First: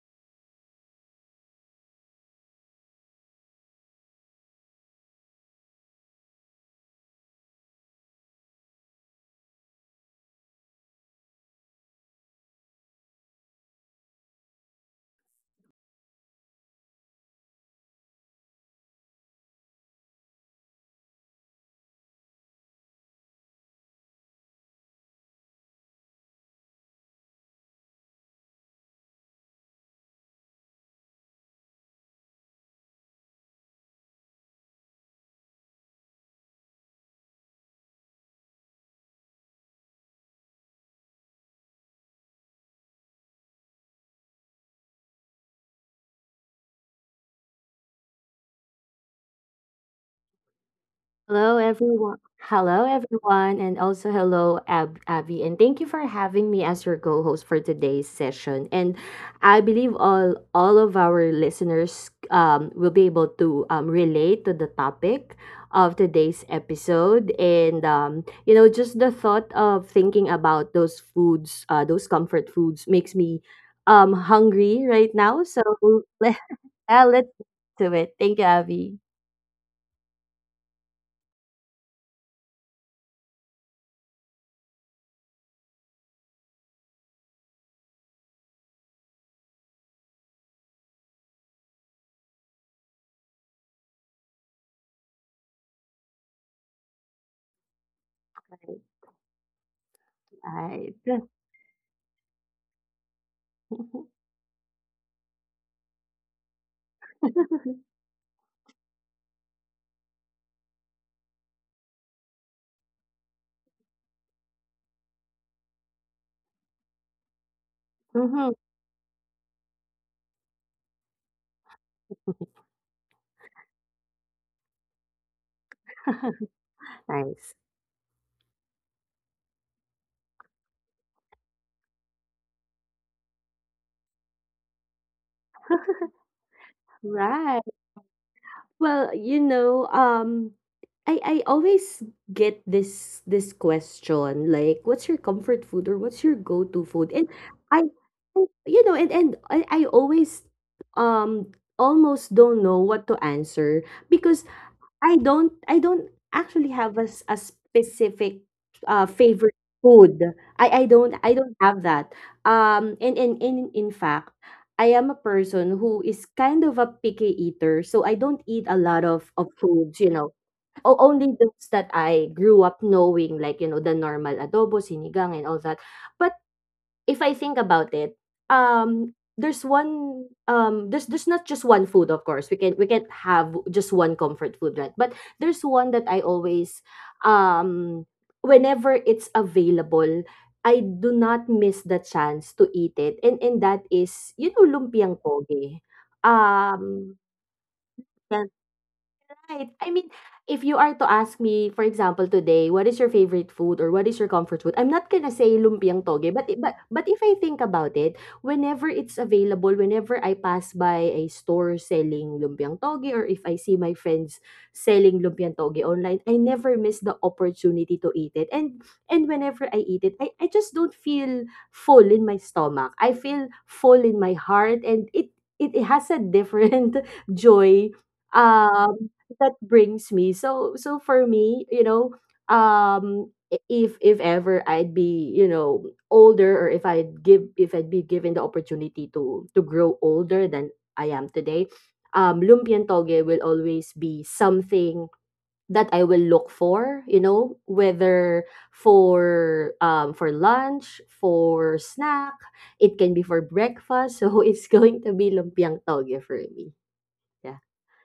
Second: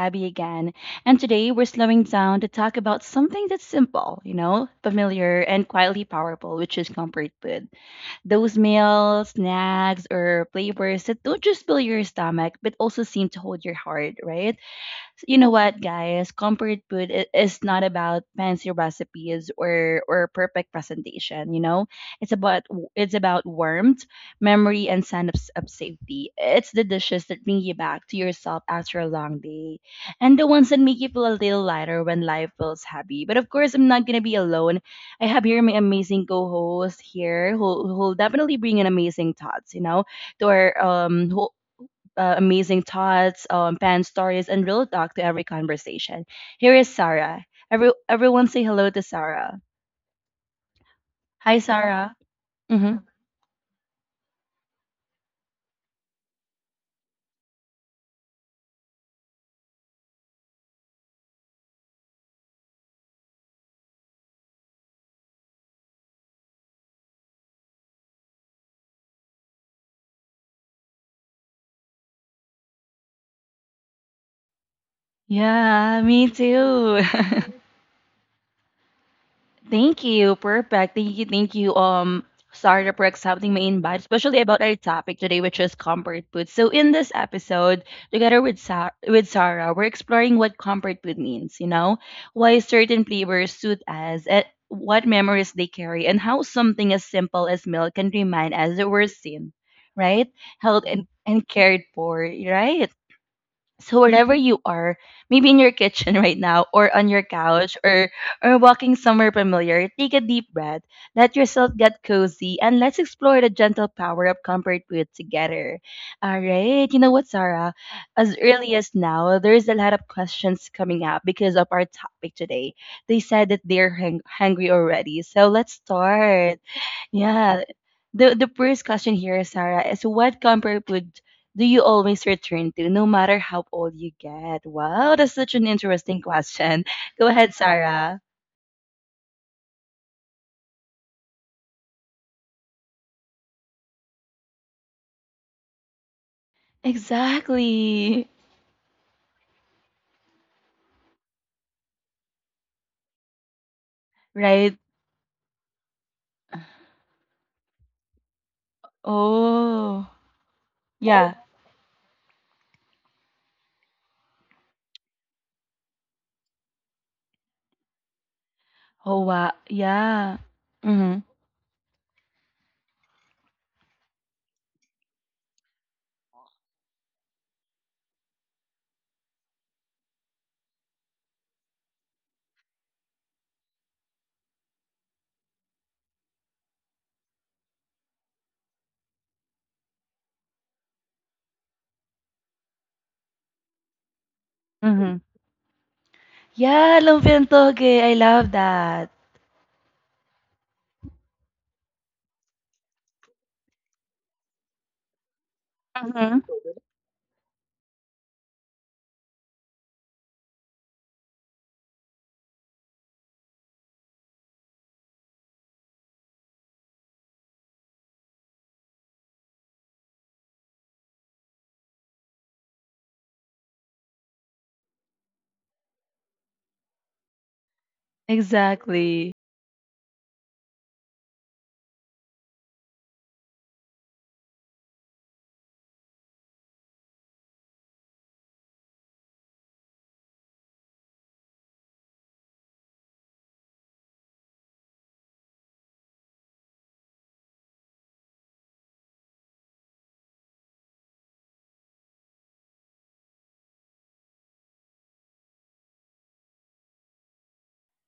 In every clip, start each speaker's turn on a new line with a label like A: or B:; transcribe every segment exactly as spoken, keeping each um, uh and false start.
A: Abby again, and today we're slowing down to talk about something that's simple, you know, familiar and quietly powerful, which is comfort food. Those meals, snacks, or flavors that don't just fill your stomach but also seem to hold your heart, right? You know what, guys? Comfort food i- is not about fancy recipes or or perfect presentation. You know, it's about it's about warmth, memory, and sense of, s- of safety. It's the dishes that bring you back to yourself after a long day, and the ones that make you feel a little lighter when life feels heavy. But of course, I'm not gonna be alone. I have here my amazing co-host here, who who'll definitely bring in amazing thoughts. You know, to our um, who uh, amazing thoughts, um, fan stories, and real talk to every conversation. Here is Sarah. Every, everyone say hello to Sarah. Hi,
B: Hello,
A: Sarah.
B: everyone. Hello,
A: Hmm.
B: everyone, and also hello, Ab- Abby. And thank you for having me as your co-host for today's session. And I believe all all of our listeners um, will be able to um, relate to the topic of today's episode. And um, you know, just the thought of thinking about those foods, uh, those comfort foods, makes me um hungry right now. So
A: Yeah, me
B: let
A: too.
B: uh, let's get to it. Thank you, Abby.
A: Thank you. Perfect. Thank you. Thank you. Um, Sarah, for accepting my invite, especially about our topic today, which is comfort food. So, in this episode, together with Sa- with Sarah, we're exploring what comfort food means, You know, why certain flavors suit us, and what memories they carry, and how something as simple as milk can remind us that we're seen, right,
B: All
A: held
B: right.
A: and and cared for, right? So wherever you are, maybe in your kitchen right now, or on your couch, or or walking somewhere familiar, take a deep breath, let yourself get cozy, and let's explore the gentle power of comfort food together. All right, you know what, Sarah? As
B: Mhm.
A: early as now, there's a lot of questions coming up because of our topic today. They said that they're hang- hungry already, so let's start.
B: Nice.
A: Yeah. The the first question here, Sarah, is what comfort food do you always return to, no matter how old you get? Wow, that's such an interesting question. Go ahead,
B: Right.
A: Sarah.
B: Well, you know, um, I I always get this this question like, what's your comfort food or what's your go-to food? And I,
A: Exactly.
B: I- you know, and and I, I always um almost don't know what to answer because
A: Right?
B: I don't I don't actually have a, s- a specific uh favorite
A: Oh,
B: food. I I don't
A: yeah.
B: I don't have that. Um and and and in fact, I am a person who is kind of a picky eater, so I don't eat a lot
A: Oh,
B: of
A: wow.
B: of foods, you
A: Yeah.
B: know. O-
A: Mm-hmm.
B: only those that I grew up knowing like, you know, the normal adobo, sinigang and all that. But if I think about it, um, there's one um there's there's not just one food. Of course we can we can't have just one comfort food, right? But there's one that I always um whenever it's available, I do not miss the chance to eat it, and and that is, you know,
A: Mm-hmm.
B: lumpiang poge.
A: Yeah,
B: um
A: lumpia and toge. I love
B: yeah.
A: that.
B: Right. I mean, if you are to ask me, for example, today, what is your favorite food or what is your comfort food? I'm not gonna say lumpiang toge,
A: Mm-hmm.
B: but i- but but if I think about it, whenever it's available, whenever I pass by a store selling lumpiang toge, or if I see my friends selling lumpiang toge online, I never miss the opportunity to eat it. And and whenever I eat it, I, I just don't feel full in my stomach. I feel full in my heart, and it it, it has a different joy um
A: Exactly.
B: that brings me. So so for me, you know, um i- if if ever I'd be you know, older, or if I'd give if I'd be given the opportunity to to grow older than I am today, um lumpian toge will always be something that I will look for, you know, whether for um for lunch, for snack, it can be for breakfast. So it's going to be lumpiang toge for me. Yeah,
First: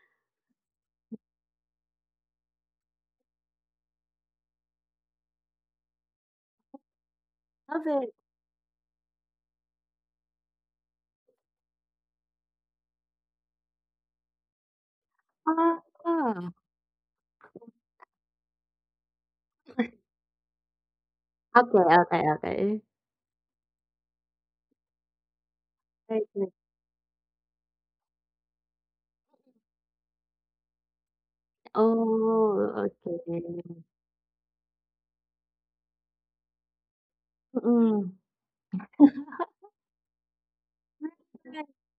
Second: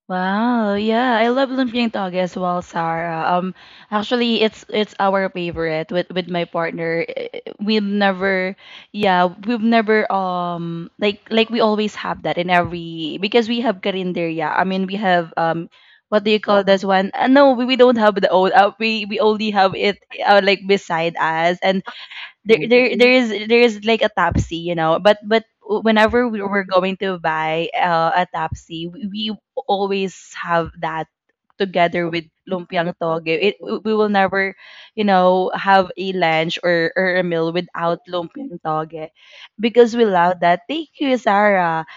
A: Wow, yeah, I love lumpiang tog as well, Sarah. Um, actually, it's it's our favorite with with my partner. Eh, We've
B: love it.
A: never, yeah, we've never um like like we always have that in every because we have karinderya. I mean, we have, um, what do you
B: Ah,
A: call this one? Uh, no, we, we don't have the old. Uh, we we only have it uh, like beside us,
B: oke
A: and
B: oke oke.
A: there there there is there is like a Tapsi, you know. But but
B: Baik
A: whenever we
B: baik.
A: were going to buy uh, a Tapsi, we, we always have that together with
B: Oh,
A: lumpiang
B: oke.
A: toge. It we will never, you know, have a lunch, or, or a meal, without
B: Mhm.
A: lumpiang toge because we love that. Thank you, Sarah.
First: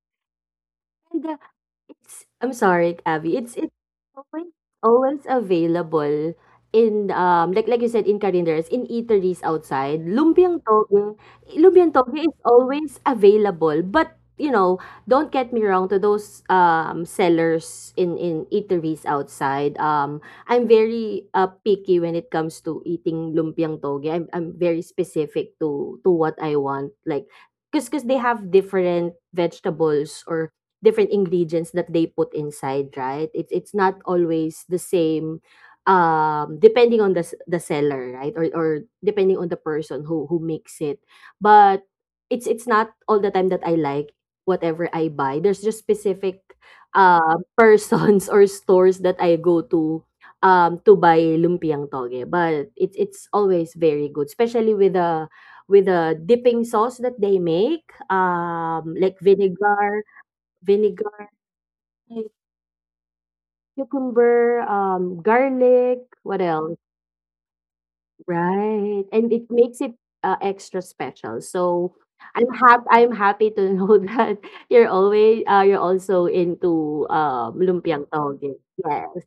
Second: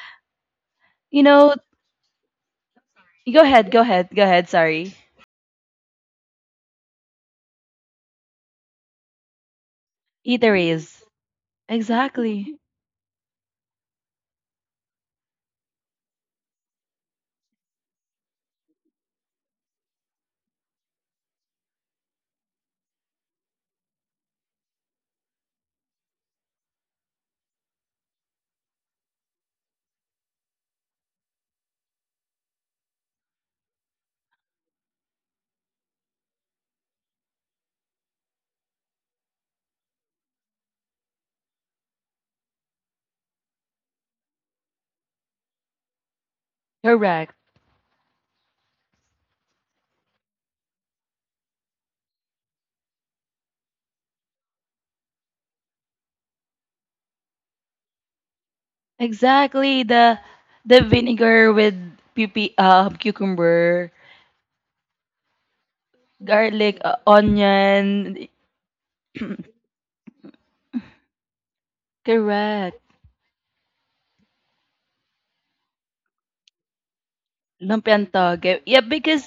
A: You know,
B: It's I'm sorry, Abby.
A: go
B: It's
A: ahead,
B: it's
A: go ahead, go ahead.
B: always,
A: Sorry,
B: always available in um like like you said, in calendars, in eateries outside. Lumpiang
A: eateries.
B: toge, lumpiang toge is
A: Exactly.
B: always available, but you know, don't get me wrong to those um sellers in in eateries outside. Um I'm very uh, picky when it comes to eating lumpiang toge. I'm I'm very specific to to what I want. Like, because cause they have different vegetables or different ingredients that they put inside, right? It's it's not always the same um depending on the s- the seller, right? Or or depending on the person who who makes it. But it's it's not all the time that I like whatever I buy. There's just specific
A: Correct.
B: uh, persons or stores that I go to um to buy lumpiang toge. But it's it's always very good, especially with the with the dipping sauce that they make, um like
A: Exactly,
B: vinegar,
A: the the
B: vinegar,
A: vinegar with
B: right,
A: pipi uh, cucumber,
B: cucumber, um, garlic, what else?
A: garlic, uh, onion.
B: Right. And it makes it uh, extra special. So I'm
A: Correct.
B: hap- I'm happy to know that you're always uh, you're also into um,
A: Lumpiang
B: lumpiang toge.
A: toge. Yeah, because
B: Yes.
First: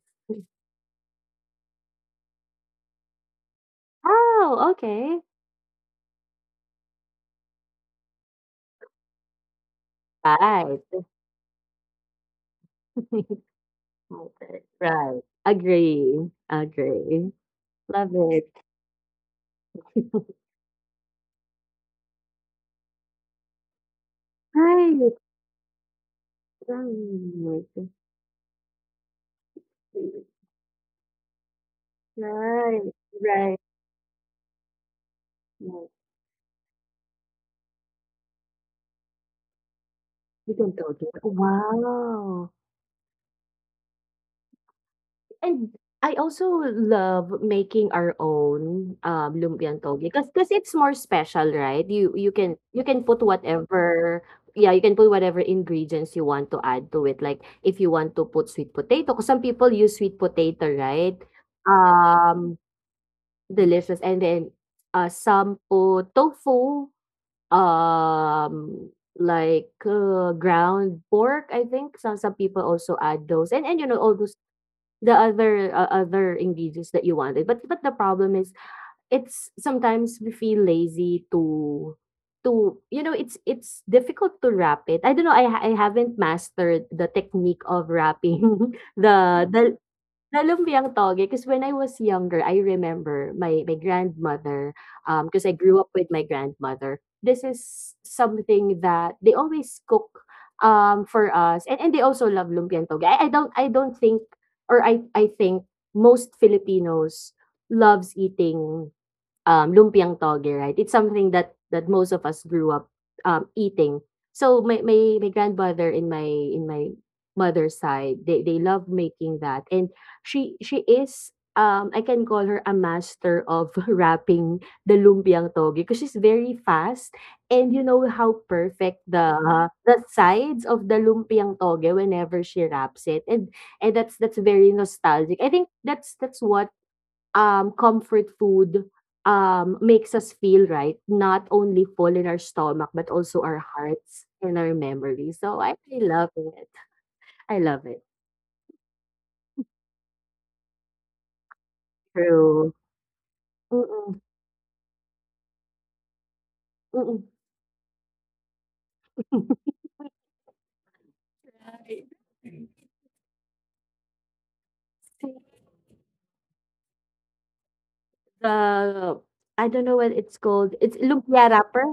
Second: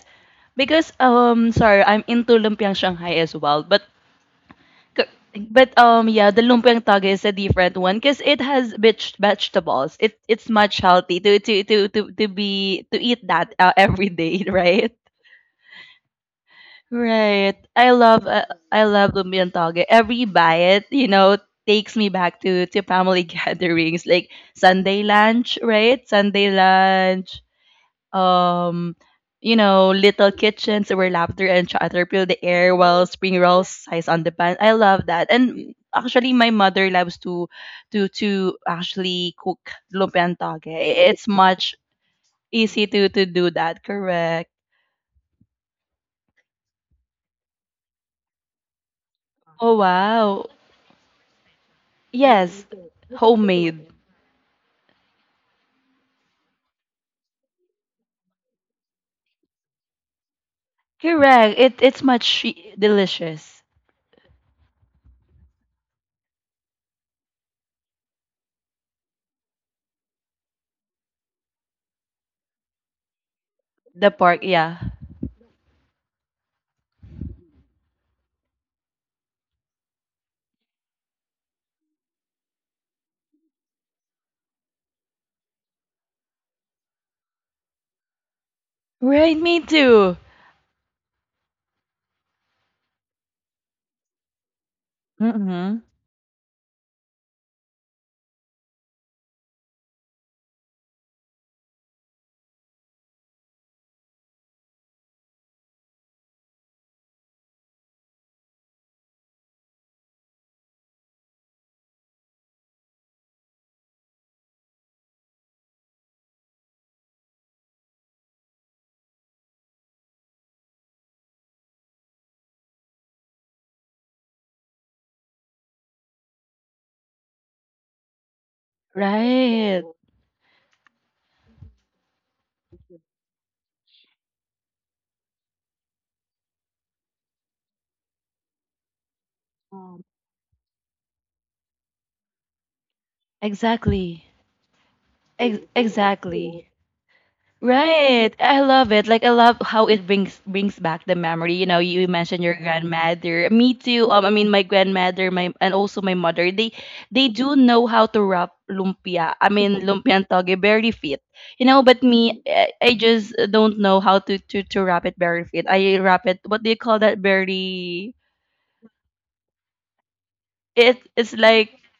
A: because um sorry, I'm into lumpiang Shanghai as well, but
B: Oh, okay.
A: c- but um yeah, the lumpiang toge is a different one because it has bitch vegetables. It it's much
B: Right.
A: healthy to to to to, to be to eat that uh, every day, right?
B: Right. Agree. Agree.
A: Right. I
B: Love
A: love uh,
B: it.
A: I love lumpia and toge. Every bite, you know, takes me back to to family gatherings like Sunday
B: Right.
A: lunch, right? Sunday lunch.
B: Right.
A: Um, you know, little kitchens where laughter and chatter fill the air while spring
B: Right.
A: rolls size on the pan. I love that. And
B: Right.
A: actually my mother loves to to to actually cook lumpia and
B: You
A: toge.
B: can go to
A: It's much
B: wow!
A: easy to to do that, correct?
B: And I also love making our own, um,
A: Oh
B: lumpiang toge, kas
A: wow.
B: kasi it's more special, right? You you can
A: Yes.
B: you can put
A: Homemade.
B: whatever, yeah, you can put whatever ingredients you want to add to it, like, if you want to put sweet potato 'cause some people use sweet potato, right?
A: Correct. It it's much
B: Um,
A: e- delicious.
B: delicious. And then, uh, some put tofu. Um, like, uh, ground pork, I think some some people also add those. And and, you know,
A: The
B: all those
A: pork, yeah.
B: the other, uh, other ingredients that you wanted. But but the problem is, it's sometimes we feel lazy to to you know, it's it's difficult to wrap it. I don't know, I ha I haven't mastered the technique of wrapping
A: Right,
B: the
A: me
B: the
A: too.
B: Lumpiang toge, because when I was younger, I remember my my grandmother, um, 'cause I grew
A: Mm-hmm.
B: up with my grandmother. This is something that they always cook, um, for us, and and they also love lumpiang toge. I I don't I don't think, or I I think most Filipinos loves eating um, lumpiang toge, right? It's something that that most of us grew up um, eating. So my, my my grandmother in my in my mother's side, they they love making that, and she she is um, I can call her a master of wrapping the lumpiang toge because she's very fast, and you know how perfect the
A: Right.
B: the sides of the lumpiang toge whenever she wraps it. And and that's that's very nostalgic. I think that's that's one um, comfort food, um, makes us feel right, not only full in our stomach, but also our
A: Exactly.
B: hearts and our memories. So
A: Ex-
B: I really love
A: exactly.
B: it. I love it.
A: Right. I love it. Like I love how it brings brings back the memory. You know, you mentioned your
B: True.
A: grandmother. Me too.
B: Mm-mm,
A: Um, I mean my grandmother, my and also my mother, they
B: mm-mm.
A: they do know how to wrap lumpia. I mean lumpia and toge very fit. You know, but
B: Right.
A: me I, I just don't know how to, to to wrap it very fit. I wrap it, what do you call that, very
B: the I don't know what it's called.
A: it
B: It's
A: it's
B: lumpia
A: like
B: wrapper.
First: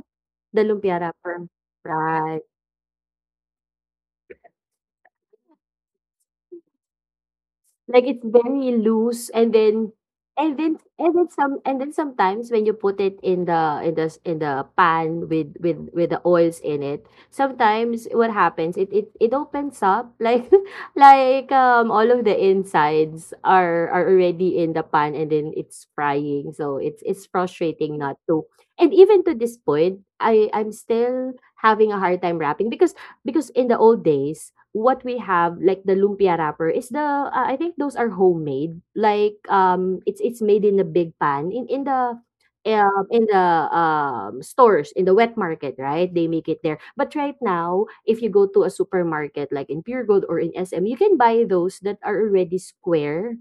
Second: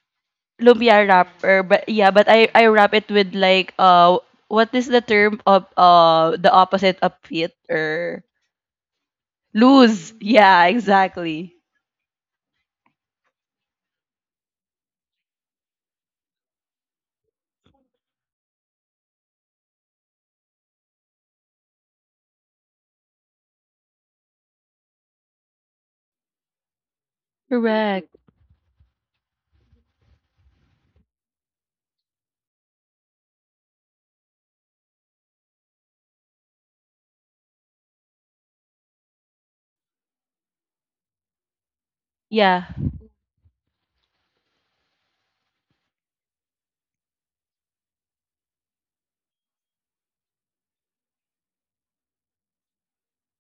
B: The lumpia
A: lumpia
B: wrapper.
A: wrapper, but yeah, but
B: Right.
A: I I wrap it with like uh what is the term of uh the opposite of fit
B: Like it's
A: or
B: very loose, and then
A: lose.
B: and
A: Yeah,
B: then and then
A: exactly.
B: some and then sometimes when you put it in the in the s- in the pan with with with the oils in it, sometimes what happens, it it, it opens up like like um all of the insides are are already in the pan, and then it's frying. So it's it's frustrating not
A: Correct.
B: to. And even to this point, I I'm still having a hard time wrapping because because in the old days, what we have, like the lumpia wrapper, is the uh, I think those are homemade. Like um, it's it's made in a big pan in in the
A: Yeah.
B: um, in the um, stores in the wet market, right? They make it there. But right now, if you go to a supermarket like in Pure Gold or in S M, you can buy those that are already square,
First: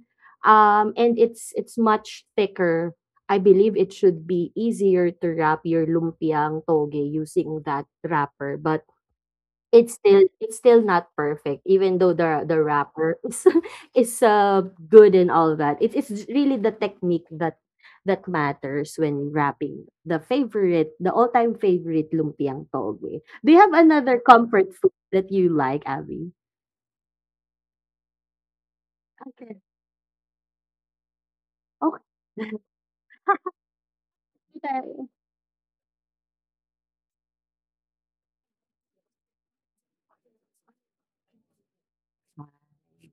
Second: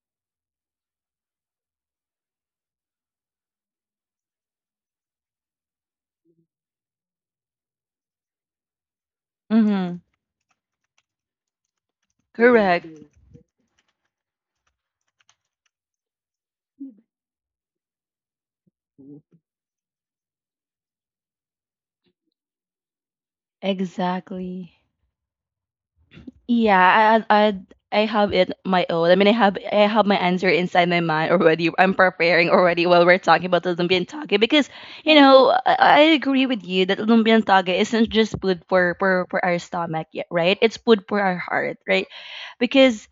B: um, and it's it's much thicker. I believe it should be easier to wrap your lumpiang toge using that wrapper, but it's
A: Mm-hmm.
B: still it's still not perfect, even though the the
A: Correct.
B: wrapper is is uh, good and all that. It is really the technique that that matters when wrapping the favorite, the all time favorite lumpiang toge. Do you have another comfort
A: Exactly.
B: food that you like, Abby?
A: Yeah, I, I I have it my own. I mean, I have
B: Okay.
A: I have my answer inside my mind already. I'm
B: Okay.
A: preparing already while we're talking about the lumpiang tage because you know I, I agree with you that lumpiang tage isn't just food for for for our stomach, yeah, right? It's food for our heart, right? Because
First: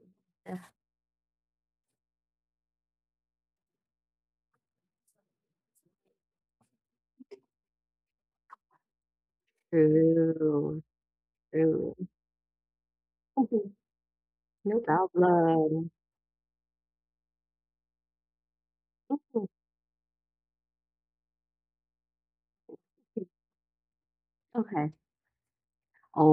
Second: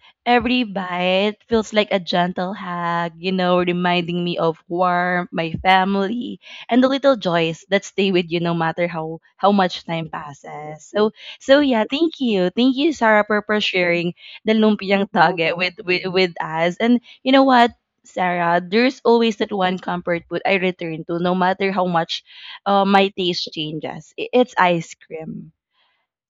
B: Okay.
A: every bite feels like a gentle hug, you know, reminding me of warmth, my family, and the little joys that stay with you no matter how how much time
B: True.
A: passes. So so yeah,
B: True.
A: thank you. Thank you, Sarah, for, for
B: Mhm.
A: sharing the
B: No
A: lumpiang tage, mm-hmm, with,
B: problem.
A: with with us. And you know what, Sarah, there's always
B: Mhm.
A: that one comfort food I return to, no matter how much uh, my taste changes. I- It's
B: Okay.
A: ice cream.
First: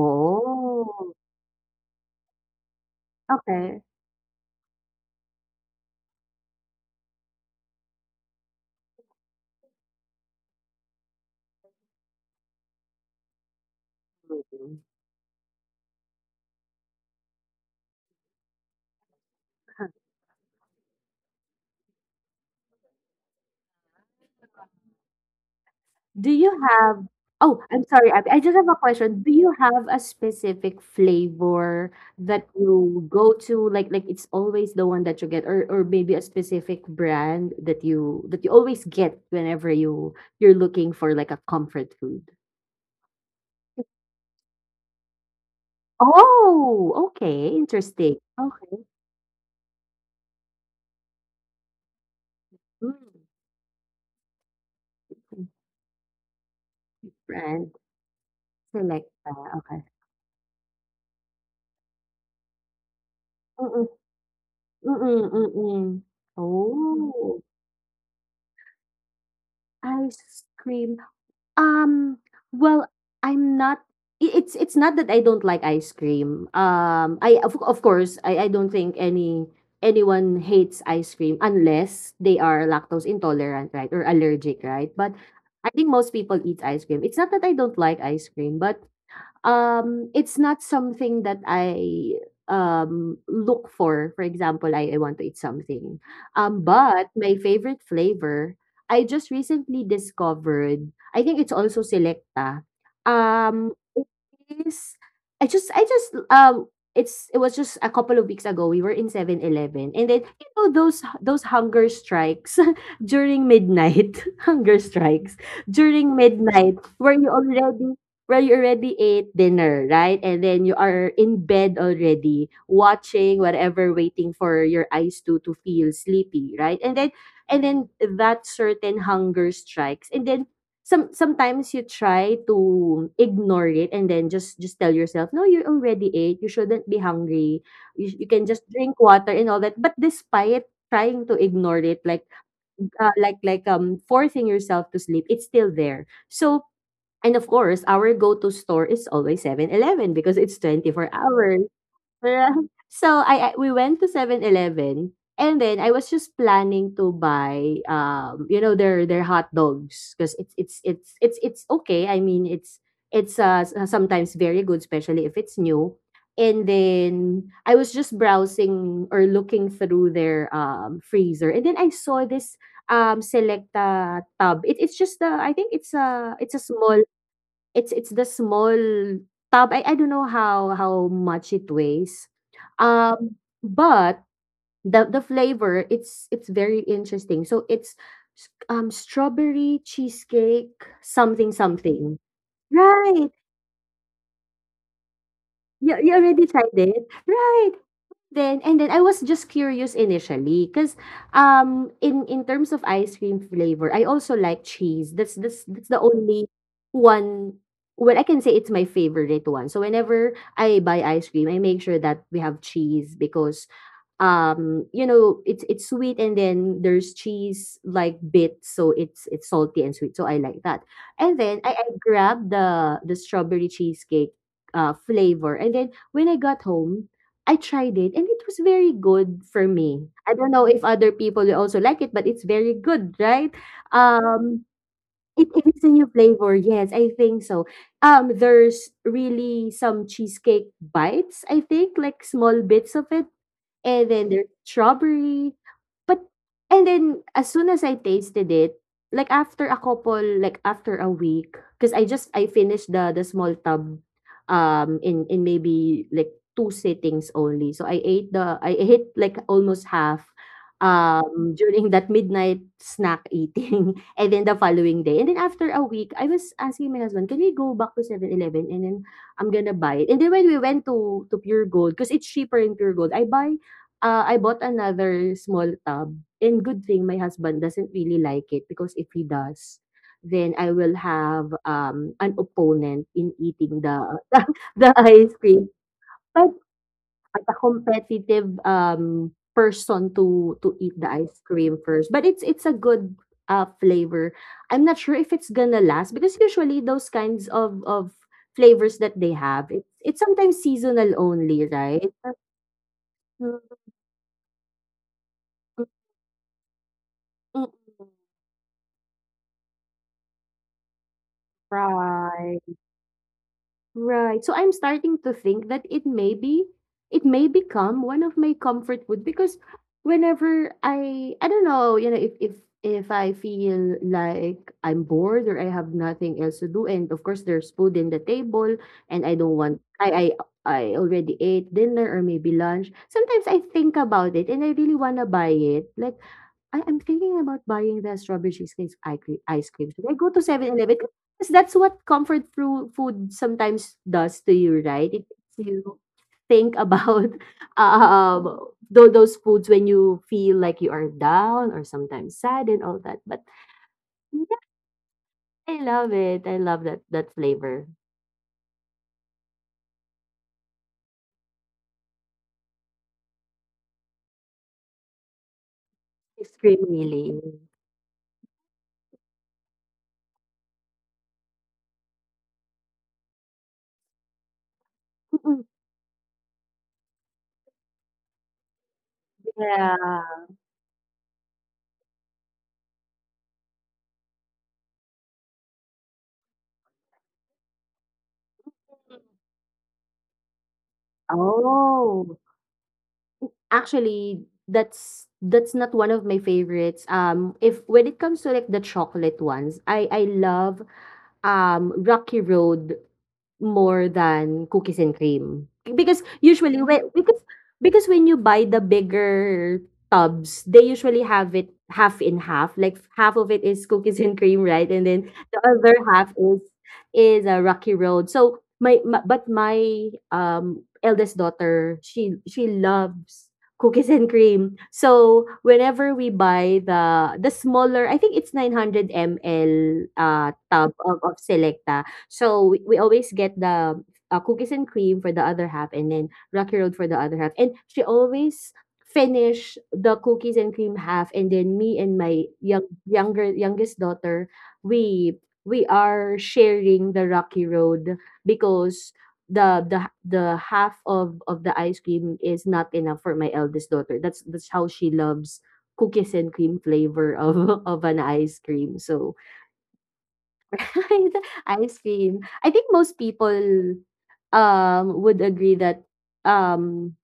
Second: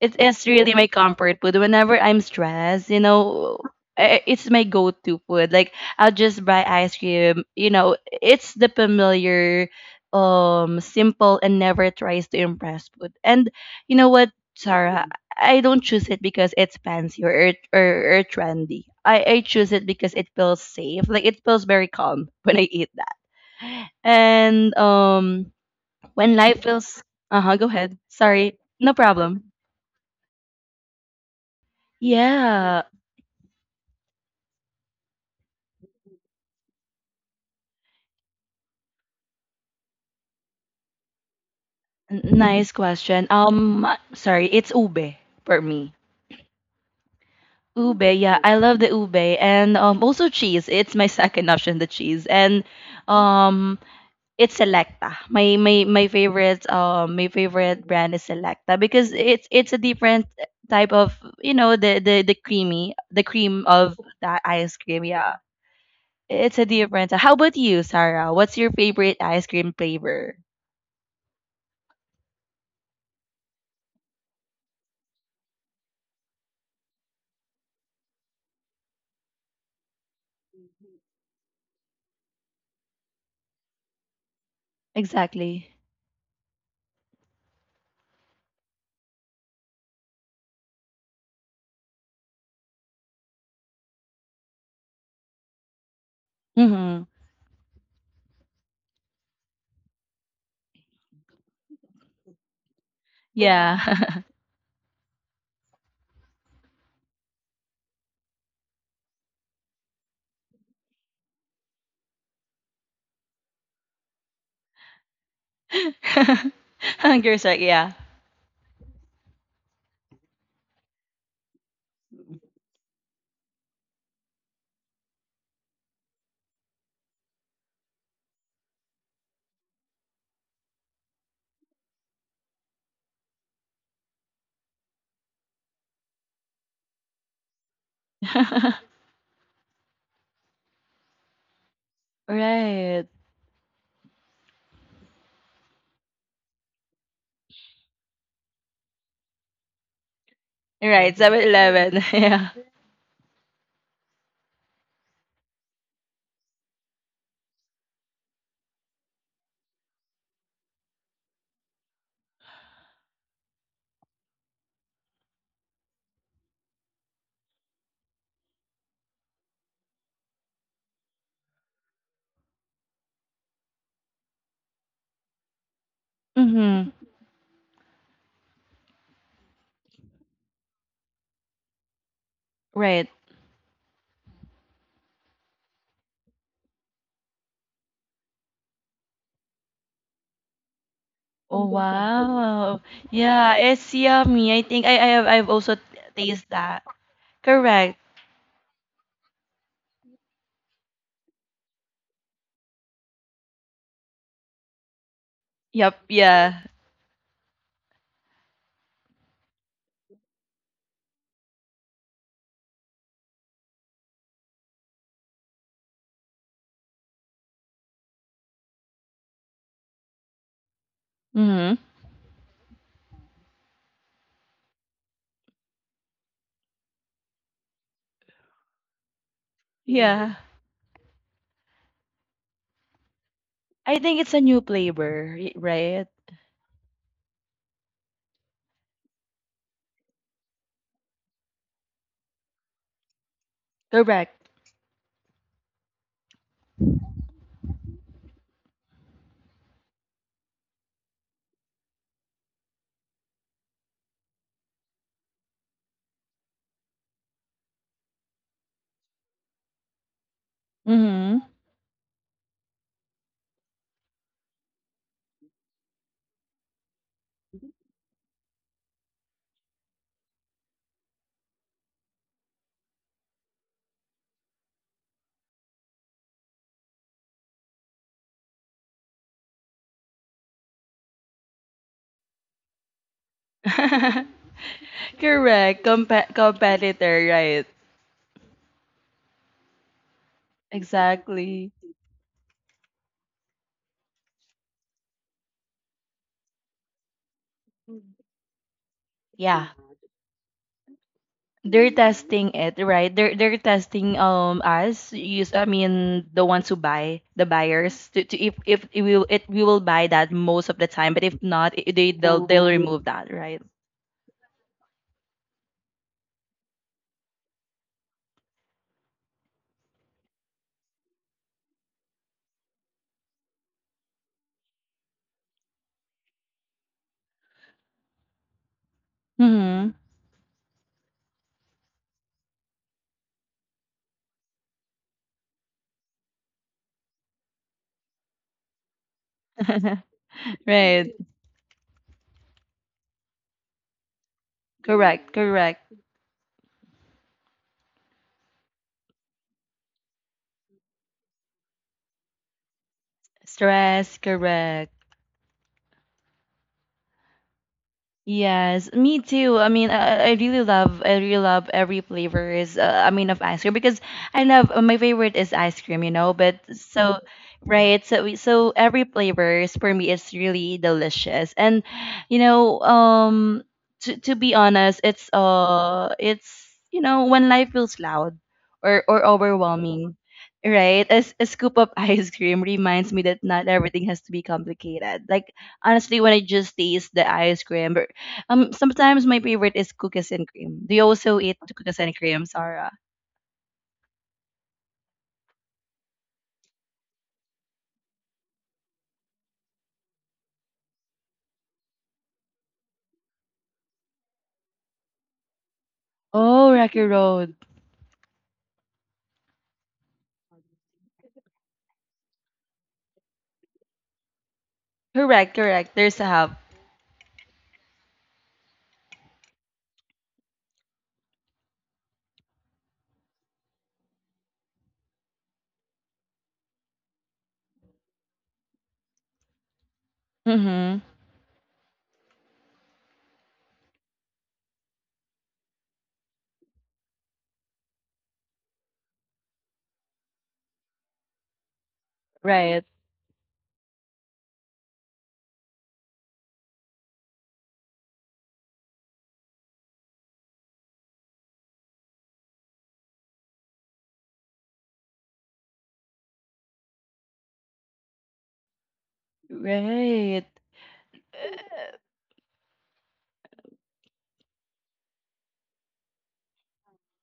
A: It's it's really my comfort food. Whenever I'm stressed, you know,
B: okay.
A: i- it's my go-to food. Like I'll just buy ice cream. You know, it's the familiar, um, simple and never tries to impress food. And you know what,
B: Mhm.
A: Sarah, I don't choose it because it's fancy or or, or trendy. I, I choose it because it feels safe. Like it feels very calm when I eat that. And um,
B: Do
A: when
B: you
A: life feels,
B: have
A: uh huh,
B: Oh,
A: go
B: I'm
A: ahead.
B: sorry. I, I just
A: Sorry,
B: have a
A: no
B: question. Do
A: problem.
B: you have a specific flavor that
A: Yeah,
B: you go to? Like, like it's always the one that you get, or or maybe a specific brand that you that you always get whenever you you're looking for like a comfort
A: N-
B: food.
A: Nice question. Um, sorry, it's ube for me.
B: Oh, okay,
A: Ube,
B: interesting.
A: yeah, I love
B: Okay,
A: the ube and um also cheese. It's my second option, the cheese. And
B: mm.
A: um it's Selecta. My my my favorite um my
B: Brand
A: favorite brand is Selecta
B: select.
A: because it's
B: Uh,
A: it's a
B: okay.
A: different type of, you know, the the the creamy, the cream
B: Mm-mm,
A: of that ice cream.
B: mm-mm,
A: Yeah.
B: mm-mm.
A: It's a different. How
B: Oh,
A: about you, Sarah? What's your favorite ice cream flavor?
B: ice cream. Um, well, I'm not I it's it's not that I don't like ice cream. Um, I of of course, I I don't think any anyone hates ice cream unless they are lactose intolerant, right, or allergic, right? But I
A: Exactly.
B: think most people eat ice cream. It's not that I don't like ice cream, but Um, it's not something that I um look for. For example, I, I want to eat something. Um,
A: Mhm.
B: but my favorite flavor, I just recently discovered. I think it's also Selecta. Um, it
A: Yeah.
B: is. I just I just um. It's it was just a couple of weeks ago. We were in Seven Eleven, and then you know those those hunger strikes during midnight, hunger strikes during midnight, where you
A: Hunger strike, yeah.
B: already where you already ate dinner, right? And then you are in bed already, watching whatever, waiting for your eyes to to feel sleepy, right? And then and then that certain hunger strikes. And then some sometimes you try to ignore it, and then just just tell yourself, no, you already ate. You shouldn't be hungry. You, you can just drink water and all that. But despite trying to ignore it, like
A: Right.
B: uh, like like um forcing yourself to sleep, it's still there. So and of course, our go-to store is always Seven Eleven because it's twenty-four
A: Right, Seven
B: hours.
A: eleven, Yeah.
B: Right? So I, I we went to Seven Eleven, and then I was just planning to buy um you know their their hot dogs because it's it's it's it's it's okay. I mean it's it's uh s- uh, sometimes very good, especially if it's new. And then I was just browsing or looking through their um freezer, and then I saw this um selecta tub. It, it's just the— I think it's a it's a
A: Mm-hmm.
B: small— It's it's the small tub. I I don't know how how much it weighs.
A: Right.
B: Um, but the the flavor, it's it's very interesting. So it's— s- um strawberry cheesecake, something
A: Oh
B: something.
A: wow.
B: Right.
A: Yeah, it's yummy. I think I I have I've also t-
B: You you already
A: tasted
B: tried
A: that.
B: it? Right.
A: Correct.
B: Then and then I was just curious initially, 'cause, um, in in terms of ice cream flavor, I also like cheese. That's that's that's
A: Yep,
B: the only
A: yeah.
B: one— well, I can say it's my favorite one. So whenever I buy ice cream, I make sure that we have cheese, because um you know it's it's sweet, and then there's cheese like bit, so it's it's salty and sweet, so i like that. And then
A: Mm-hmm.
B: i,
A: Mm.
B: I grabbed the the strawberry cheesecake uh flavor, and then when i got home, i tried it and it was very good for me. I
A: Yeah.
B: don't know if other people will also like it, but it's very good, right?
A: I think it's a new
B: um
A: flavor,
B: it,
A: y-
B: it is a new
A: right?
B: flavor, yes, i think so. Um there's really some cheesecake bites, i think, like small bits of it. And then
A: Correct.
B: there's strawberry, but— and then as soon as I tasted it, like after a couple— like after a week, because I just I finished the the small tub, um, in in maybe like two sittings only. So I ate the I ate like almost half,
A: Mm-hmm.
B: um, during that midnight snack eating and then the following day. And then after a week, I was asking my husband, "Can we go back to Seven eleven, and then I'm gonna buy it." And then when we went to to Pure Gold, because it's cheaper in Pure Gold, I buy Ah, I bought another small tub, and good thing my husband doesn't really like it, because if he does, then I will have, um, an opponent in eating the the the ice cream.
A: Correct. Compa-
B: But
A: competitor,
B: as a
A: right.
B: competitive, um, person to to eat the ice
A: Exactly.
B: cream first, but it's it's a good, uh, flavor. I'm not sure if it's gonna last, because usually those kinds of of flavors that they
A: Yeah.
B: have, it's it's sometimes seasonal only,
A: They're
B: right?
A: testing it, right? They're they're
B: Mm,
A: testing um us. Use I
B: mm.
A: mean the ones who buy, the
B: Mm, mm.
A: buyers, to, to if if it will it we will buy that most of the time, but if not, i- they they'll
B: Right.
A: they'll remove that, right?
B: Right. So I'm starting to think that it may be it may become one of my comfort food, because whenever I I don't know, you know, if if if I feel like I'm bored or I have nothing else to do, and of course there's food in the table, and I don't want
A: Mm-hmm.
B: I I I already ate dinner or maybe lunch. Sometimes I think about it and I really want to buy it. Like, I am thinking about buying the strawberry cheesecake i cre- ice cream. Should I go to Seven Eleven?
A: Right.
B: Because that's what comfort fru- food sometimes does to you, right? It
A: Correct.
B: makes
A: Correct.
B: you think about um tho- those foods when you feel like you are down or sometimes sad and all that. But
A: Stress.
B: yeah,
A: Correct.
B: I love it. I love that that flavor.
A: Yes, me too. I mean, I, I really love, I really love, every flavors. Uh, I mean, of ice cream because I love uh, my favorite is ice cream, you know.
B: Ice
A: But
B: cream,
A: so,
B: really.
A: right? So, we- so every flavors for me is really delicious, and you know, um, to to be honest, it's
B: Mm.
A: uh, it's you know, when life feels loud or or overwhelming,
B: Yeah.
A: right? A, s- a scoop of ice cream reminds me that not everything has to be complicated. Like honestly, when I just taste the ice cream, um, sometimes my favorite is cookies and cream. Do you also eat cookies and
B: Oh.
A: cream, Sarah?
B: Actually, that's that's not one of my favorites. Um, if When it comes to like the chocolate ones, I I love um Rocky Road more than cookies and cream, because
A: Oh,
B: usually—
A: Rocky
B: when because
A: Road.
B: because when you buy the bigger tubs, they usually have it half in half. Like, half of it is cookies and cream, right? And then
A: Correct,
B: the other
A: correct. There's a
B: half
A: hub.
B: is is a Rocky Road. So my, my but my um eldest daughter, she she loves cookies and cream. So whenever we buy the the smaller— I think it's nine hundred milliliters uh, tub
A: Mm-hmm.
B: of, of Selecta. So we, we always get the uh, cookies and cream for the other half, and then Rocky Road for the other half. And she always finish the cookies and cream half, and then me and my young
A: Right.
B: younger youngest daughter, we we are sharing the Rocky Road, because the the the half of of the ice cream is not enough for my eldest daughter. That's that's how she loves cookies and cream flavor of of an ice cream. So
A: Right.
B: the ice cream. I think most people um would agree that um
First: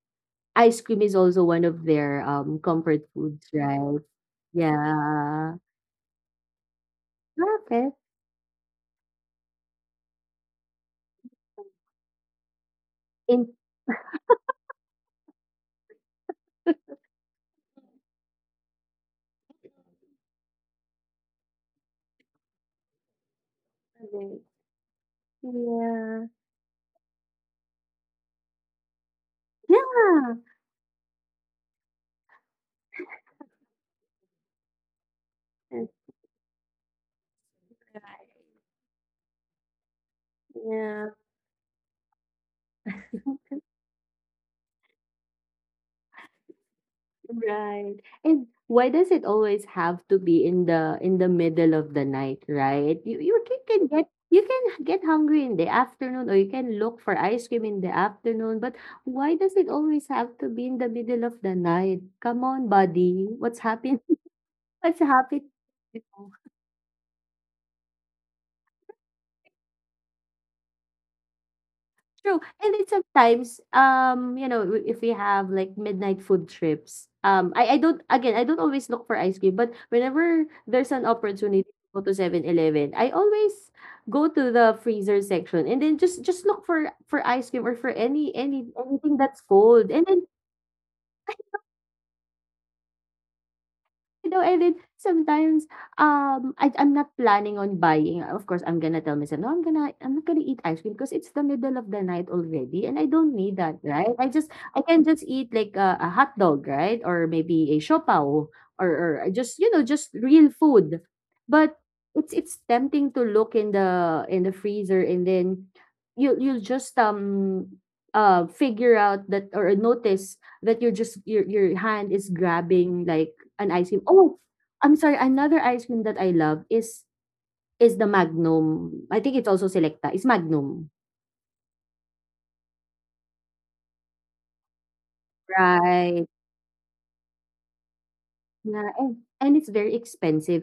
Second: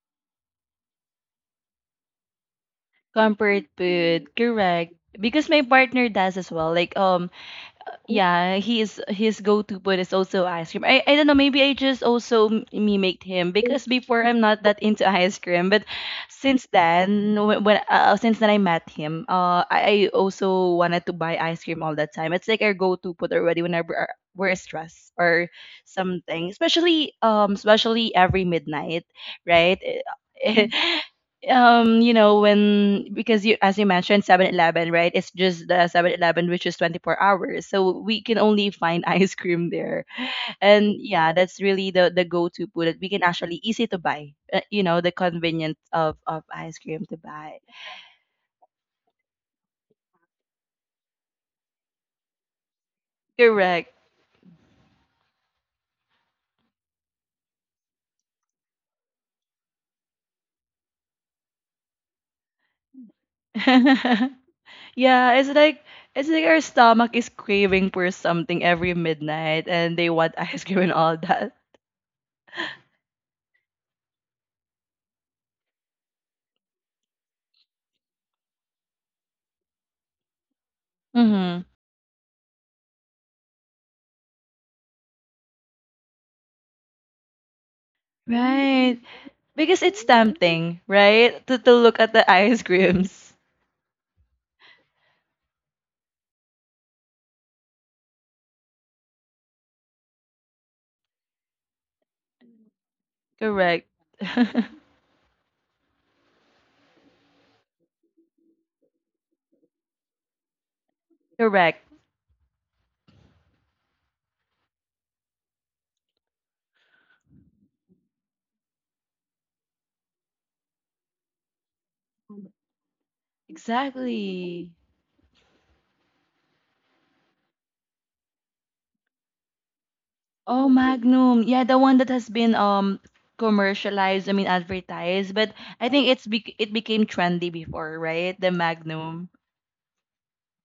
B: ice cream is also one of their um comfort foods,
A: Comfort
B: right?
A: food. Correct. Because
B: Yeah.
A: my partner does as well. Like um
B: Okay.
A: yeah, his his go-to food is also ice cream. I, I don't know, maybe I just also m- mimicked
B: In
A: him because before I'm not that into ice cream, but since then when, when uh, since then I met him, uh I, I also wanted to buy ice cream all the time. It's like our go-to food already whenever uh, we're stressed or
B: Yeah.
A: something, especially um especially every midnight, right?
B: Yeah.
A: Mm um you know when because you as you mentioned seven eleven, right, it's just the
B: That's
A: seven eleven, which is twenty-four hours, so we
B: right.
A: can only find ice cream there, and yeah, that's really the the go-to food that we can
B: Yeah.
A: actually easy to buy, uh, you know the convenience of of ice cream to buy.
B: Right. And why does it always have to be in the in the middle of the night, right? You you can, can
A: Correct.
B: get you can get hungry in the afternoon, or you can look for ice cream in the afternoon, but why does it always have to be in the middle of the night? Come on, buddy. What's happening? What's
A: Yeah, it's
B: happening?
A: like it's like our stomach is craving for something every midnight, and they want ice cream and all that.
B: True. And then sometimes, um, you know, w- if we have like midnight food trips, um, I, I don't, again, I don't always look for ice cream, but whenever there's an
A: Mm-hmm.
B: opportunity to go to Seven Eleven, I always go to the freezer section and then just just look for for ice cream or for any any
A: Right.
B: anything that's
A: Because
B: cold.
A: it's
B: And then—
A: tempting, right? To to look at the ice creams.
B: You know, and then sometimes, um, I I'm not planning on buying. Of course, I'm gonna tell myself, "No, I'm gonna I'm not gonna eat ice cream because it's the middle of the night already, and I don't need that,
A: Correct.
B: right? I just I can just eat like a, a hot dog, right, or maybe a siopao, or or I just, you know, just real food." But
A: Correct.
B: it's it's tempting to look in the in the freezer, and then you you'll just um uh figure out that, or notice that you're just your your hand is grabbing like An ice cream. Oh,
A: Exactly.
B: I'm sorry, another ice cream that I love is is the Magnum. I think it's also Selecta. It's
A: Oh,
B: Magnum.
A: Magnum. Yeah, the one that has been um commercialized, I mean advertised, but I think it's
B: Right.
A: bec it became trendy before, right? The
B: Yeah, and
A: Magnum.
B: and it's very expensive,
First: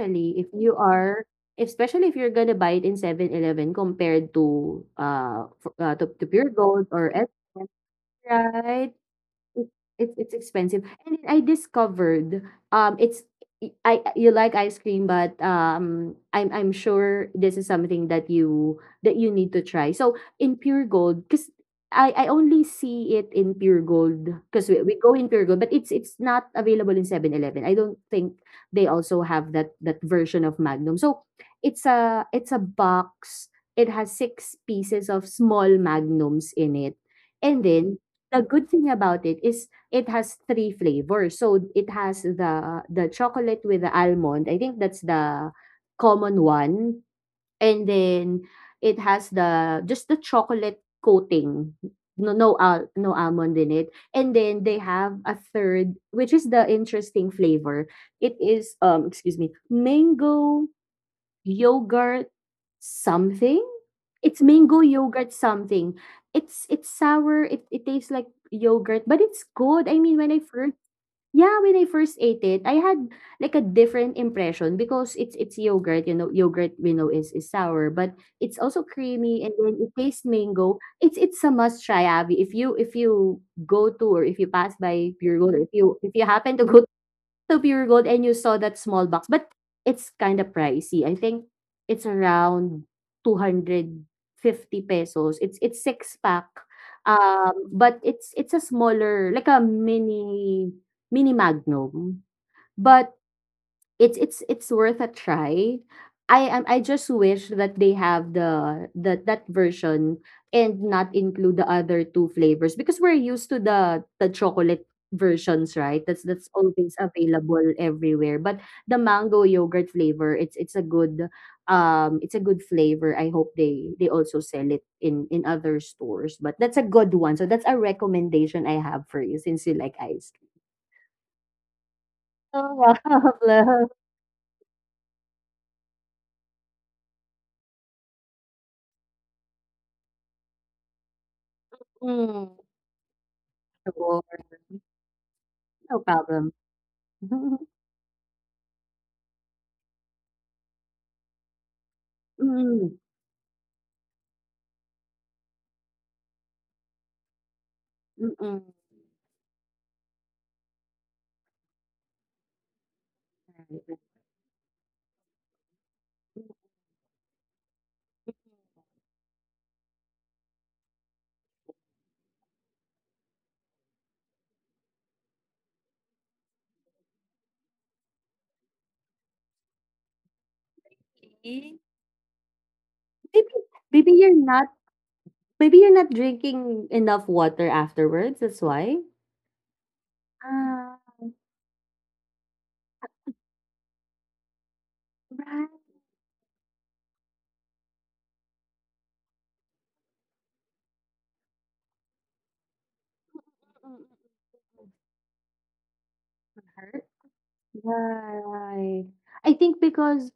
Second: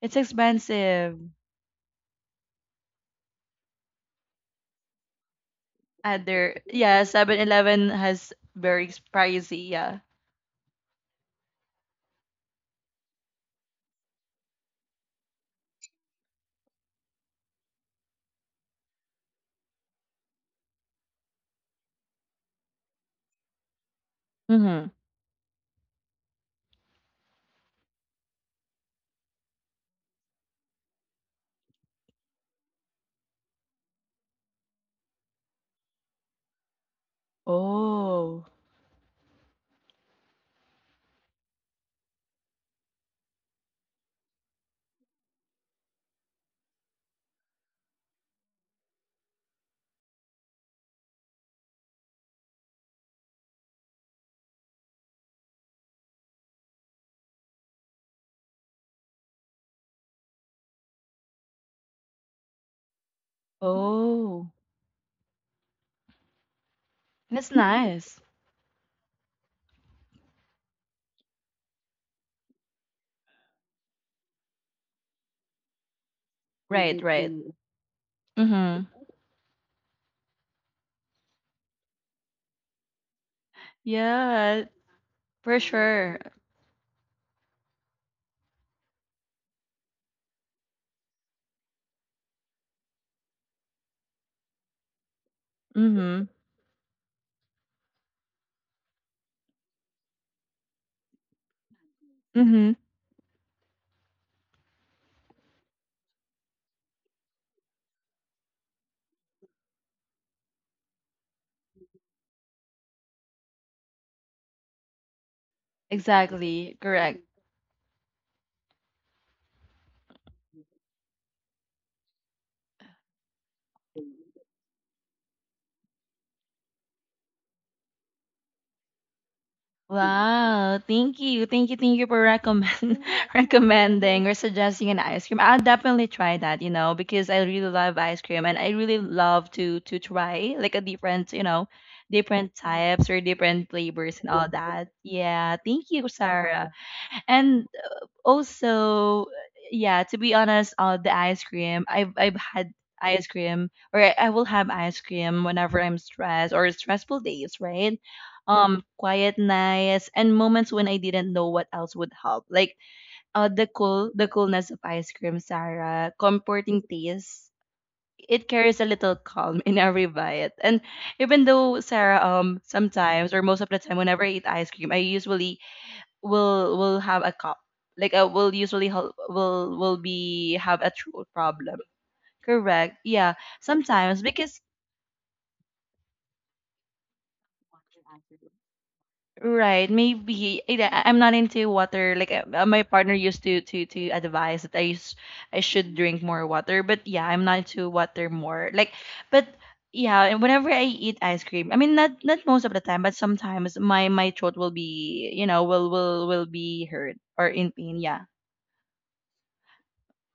A: It's
B: if you
A: expensive.
B: are especially if you're gonna buy it in Seven eleven compared to, uh, f uh, to to Pure
A: Other,
B: Gold
A: yeah,
B: or
A: Seven
B: S M,
A: Eleven has very
B: right?
A: ex- pricey,
B: it,
A: yeah.
B: it's it's expensive. And I discovered— um it's— I— you like ice cream, but um I'm I'm sure this is something that you that you need to try. So in Pure Gold, because I, I only see it in Pure Gold, because we,
A: Mm-hmm.
B: we go in Pure Gold, but it's it's not available in Seven Eleven. I don't think they also have that that version of Magnum. So it's a it's a box. It has six pieces of small magnums in it. And then, the
A: Oh.
B: good thing about it is it has three flavors. So it has the the chocolate with the almond, I think that's the common one, and then it has the just the chocolate coating, no no al no almond in it, and then they have a third, which is the interesting flavor. It is, um, excuse me, mango yogurt something? It's
A: Oh.
B: mango yogurt something. It's it's sour.
A: That's
B: It it tastes
A: nice.
B: like yogurt, but it's good. I mean, when I first— yeah, when I first ate it, I had like a different impression, because it's it's yogurt, you know, yogurt we
A: Right,
B: know is
A: right.
B: is sour, but it's also
A: Mm-hmm.
B: creamy, and then it tastes mango. It's it's a must try, Abby. If you if you go to, or if you
A: Yeah,
B: pass by Pure Gold, or
A: for
B: if you if
A: sure.
B: you happen to go to Pure Gold and you saw that small box, but it's kind of pricey. I think it's around two hundred fifty pesos. It's it's six
A: Mm-hmm.
B: pack. Um, but it's it's a smaller— like a mini mini Magnum.
A: Mm-hmm.
B: But It's it's it's worth a try. I am I just wish that they have the the that version and not include the other two flavors, because we're used to the the chocolate versions, right? That's that's
A: Exactly.
B: always
A: Correct.
B: available everywhere. But the mango yogurt flavor, it's it's a good um it's a good flavor. I hope they they also sell it in in other stores. But that's a good one. So that's a recommendation I have for you since you like ice cream.
A: Wow. Thank you. Thank you. Thank you for
B: Oh, wow.
A: recommend recommending or suggesting an ice cream. I'll definitely try that, you know, because I really love ice cream and I really love to to try like a different, you know, different
B: Love.
A: types or different flavors and
B: Mm.
A: all that. Yeah. Thank
B: No
A: you,
B: problem.
A: Sarah. And also yeah, to be honest, uh the ice cream i've i've had
B: Mm,
A: ice cream, or I, I will have ice cream whenever I'm stressed or stressful days, right?
B: mm,
A: Um quiet nights and moments when I didn't know what else would help, like uh the
B: right, right.
A: cool the coolness of ice cream, Sarah, comforting taste. It carries a little calm in every bite. And even though, Sarah, um sometimes or most of the time whenever I eat ice cream, I usually will will have a cup. Like uh, will usually hel- will will be have a throat
B: Okay.
A: problem, correct? Yeah,
B: Maybe maybe
A: sometimes,
B: you're
A: because
B: not Maybe you're not drinking enough water afterwards, that's why?
A: right, maybe. Yeah, I-
B: Ah,
A: I'm not into water. Like uh, uh, my partner used to to to advise that I sh- I
B: right.
A: should drink more water. But yeah, I'm not into water more, like, but yeah. And whenever I eat ice cream, I mean not not most of the time but sometimes,
B: Mm, mm, mm,
A: my my throat will
B: mm.
A: be, you know, will will will be
B: Hurt?
A: hurt or in pain, yeah.
B: Right. I think because—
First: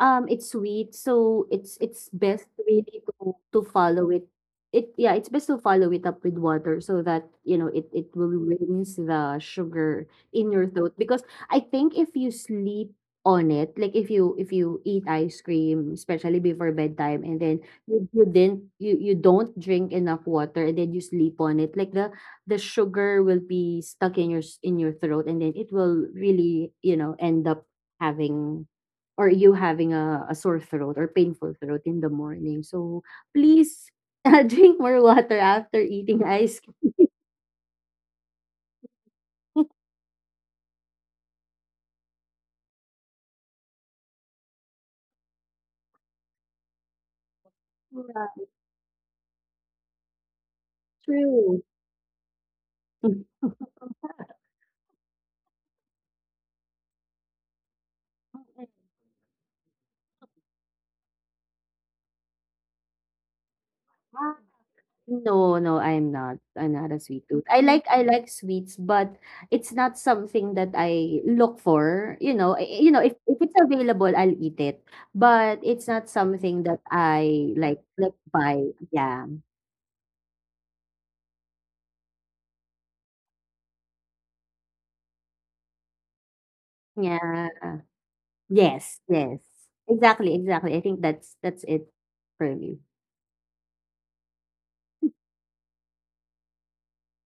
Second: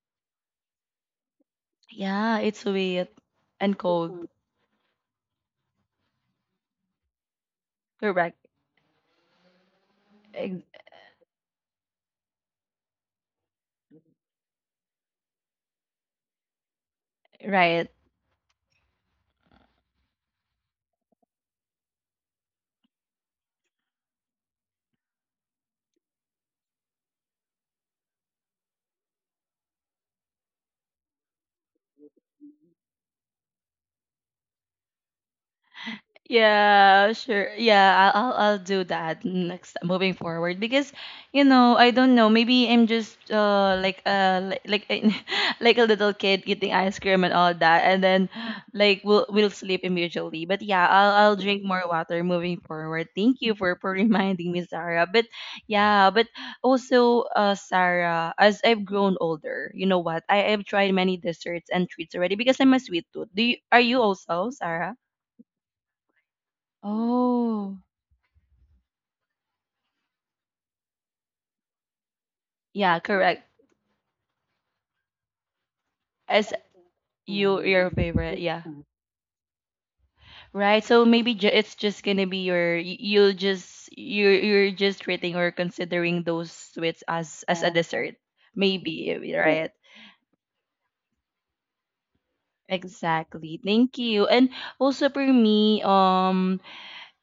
B: Um, it's sweet, so it's it's
A: Yeah,
B: best,
A: it's
B: really,
A: weird
B: to to
A: and
B: follow it.
A: cold.
B: It yeah, it's best to follow it up with water so that, you know, it it will
A: Correct.
B: rinse the sugar in your
A: Ex-
B: throat, because I think if you sleep on it, like if you if you eat ice cream, especially before bedtime, and then
A: Right.
B: you you didn't you you don't drink enough water and then you sleep on it, like the the sugar will be stuck in your s- in your throat, and then it will really, you know, end up having or you having a, a sore throat or painful throat in the morning. So please uh, drink more water after eating ice cream.
A: Yeah, sure. Yeah, I'll I'll I'll do that next, moving forward, because, you know, I don't know, maybe I'm just uh like uh like like, a- like a little kid eating ice cream and all that, and then
B: Yeah,
A: like we'll we'll sleep immediately. But yeah, I'll I'll
B: true.
A: drink more water moving forward. Thank you for for reminding me, Sarah. But yeah, but also, uh, Sarah, as I've grown older, you know what? I have tried many desserts and treats already because I'm a sweet tooth. Do you, are you also, Sarah?
B: No, no, I'm not. I'm not a sweet tooth. I
A: Oh,
B: like I like sweets, but it's not something that I look for. You know, I- you
A: yeah,
B: know, if, if
A: correct.
B: it's available, I'll eat it. But it's not
A: As
B: something that I
A: you
B: like
A: your
B: like
A: favorite,
B: buy.
A: yeah.
B: Yeah.
A: Right. So maybe ju it's just gonna be your y- you'll just you're you're just treating or considering those sweets as
B: Yeah.
A: as a dessert.
B: Yes,
A: Maybe,
B: yes.
A: yeah, right?
B: Exactly, exactly. I think that's that's it for me.
A: Exactly. Thank you. And also for me, um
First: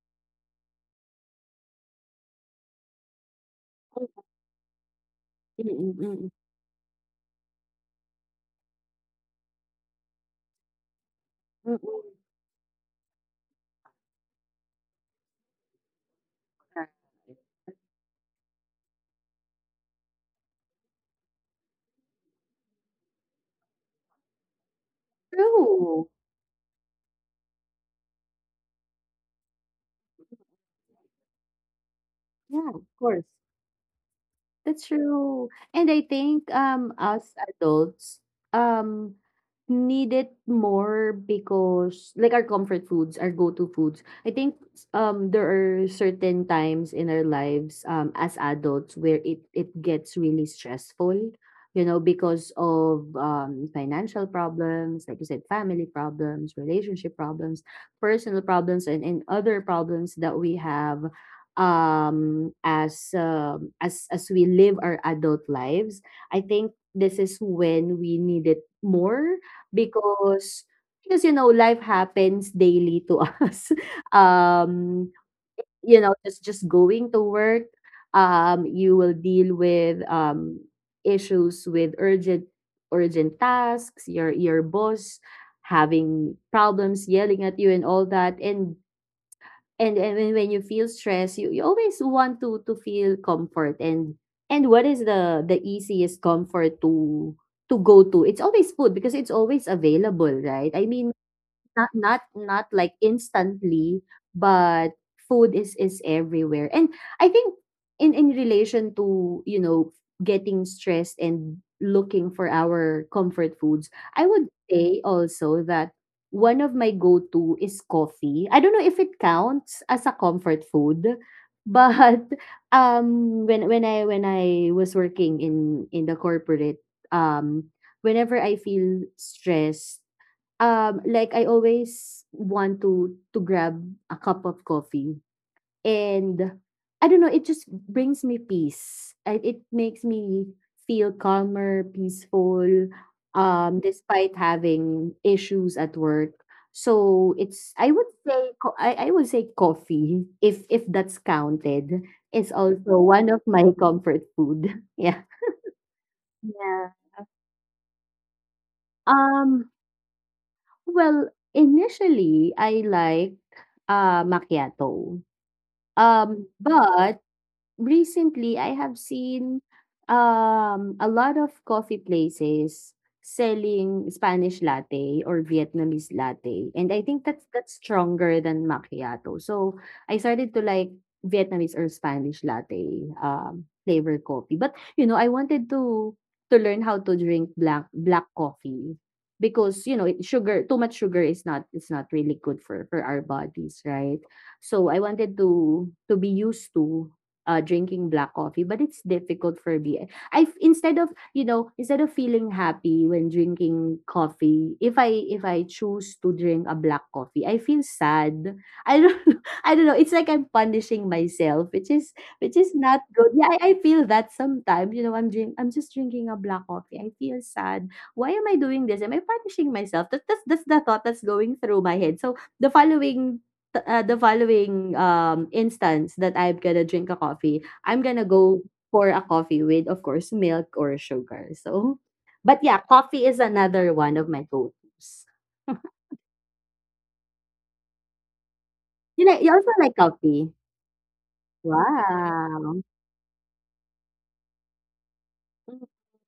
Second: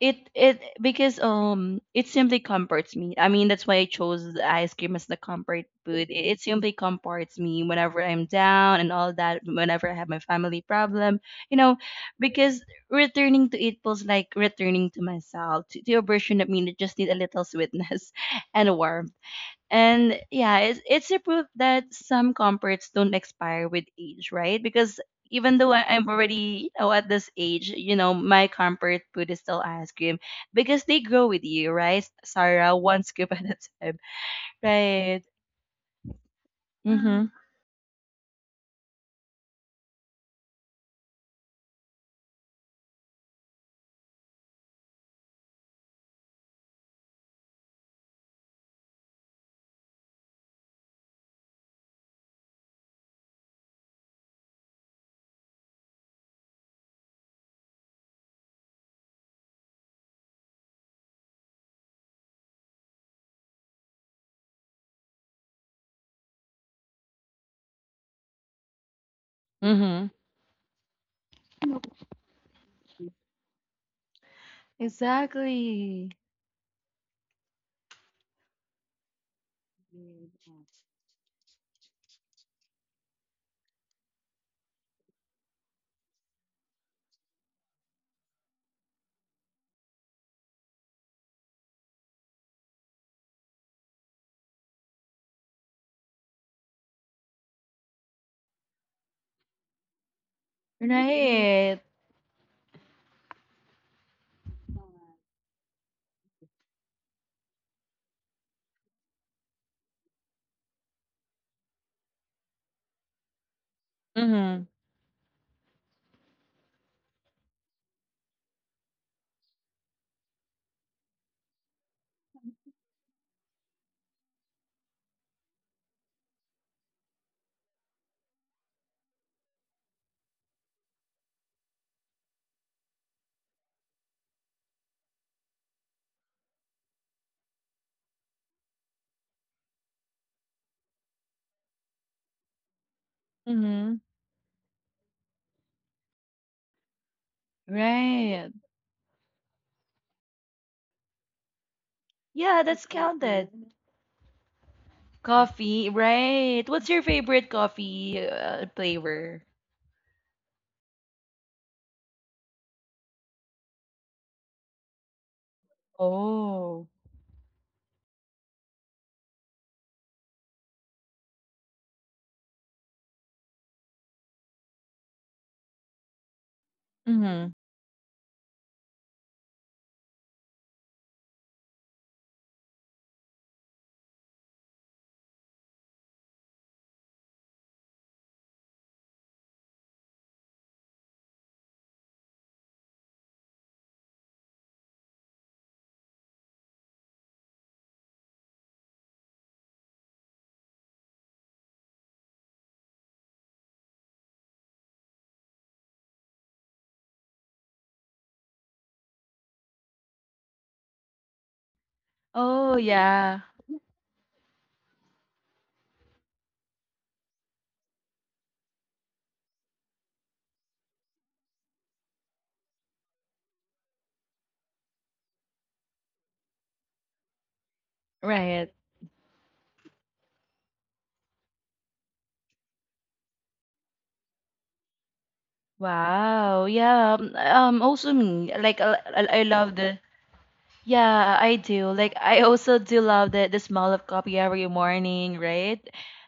A: it it because um it simply comforts me. I mean, that's why I chose the ice cream as the comfort
B: Mm, mm,
A: food. It,
B: mm,
A: it simply comforts me whenever I'm down and all that. Whenever I have my family problem, you
B: mm,
A: know,
B: mm,
A: because returning to it feels like returning to myself, to, to a version of me that
B: mm.
A: just need a little sweetness and warmth. And yeah, it's, it's a proof that some comforts don't expire with age, right? Because even though I, I'm
B: True.
A: already, you know, at this age, you know, my comfort food is still ice cream because they grow with you, right,
B: Yeah,
A: Sarah?
B: of
A: One
B: course.
A: scoop at a time,
B: That's
A: right?
B: true. And I think um
A: Mm-hmm.
B: us adults um need it more because like our comfort foods, our go-to foods. I think um there are certain times in our lives um as adults where it it gets really stressful, you know, because of um financial problems, like you said, family problems, relationship problems, personal problems, and, and other problems that we have um, as um, as as we live our adult lives. I think this is when we need it more
A: Mm-hmm. Mm-hmm.
B: because because you know, life happens daily to us. Um, you
A: Exactly.
B: know, just just going to work, um, you will deal with um, issues with urgent urgent tasks, your your boss having problems, yelling at you and all that, and and and when when you feel stress, you you always want to to feel comfort, and and what is the the easiest comfort to to go to? It's always food because it's always available, right? I mean,
A: Right.
B: not not not like instantly, but food is is everywhere. And I think in in relation to, you know, getting stressed and looking for our comfort foods, I would
A: Mm-hmm.
B: say also that one of my go-to is coffee. I don't know if it counts as a comfort food, but um when when i when i was working in in the corporate, um whenever I feel stressed, um, like I always want to to grab a cup of coffee. And I don't know, it just brings me peace. It, it makes me feel calmer, peaceful, um,
A: Mm-hmm.
B: despite having issues at work. So it's, I would say
A: Right.
B: co- I, I would say coffee, if if that's counted, is
A: Yeah, that's
B: also one of
A: counted.
B: my comfort food. Yeah.
A: Coffee, right. What's
B: Yeah.
A: your favorite coffee, uh, flavor?
B: Um Well, initially I liked, ah, macchiato. Um, Mm.
A: Oh.
B: But recently I have seen um a lot of coffee places selling Spanish latte or Vietnamese latte. And I think that's that's stronger than macchiato. So I started to like Vietnamese or Spanish latte um flavor coffee. But you know, I wanted to to learn how to drink black black coffee, because you know it- sugar, too much sugar is not, it's not really good for for our bodies, right? So I wanted to to be used to uh, drinking black coffee, but it's difficult for me. I, instead of, you know, instead of feeling happy when drinking coffee, if I if I choose to drink a black coffee, I feel sad. I don't I don't know. It's like I'm punishing myself, which is which is
A: Oh
B: not good.
A: yeah,
B: Yeah, I, I feel that sometimes. You know, I'm drink I'm just drinking a black coffee, I feel sad. Why am I doing this? Am I punishing myself? That, that's that's the thought that's going through my head. So the following t- uh, the following um instance that I'm gonna drink a coffee, I'm gonna go
A: right.
B: for a coffee with, of course, milk or sugar. So, but yeah, coffee is another one of my go-tos.
A: Wow. Yeah. Um. um, Also me. Like I, I
B: You know,
A: I
B: you also
A: love
B: like
A: the.
B: coffee.
A: Yeah, I do. Like I also
B: Wow.
A: do love the the smell of coffee every morning, right?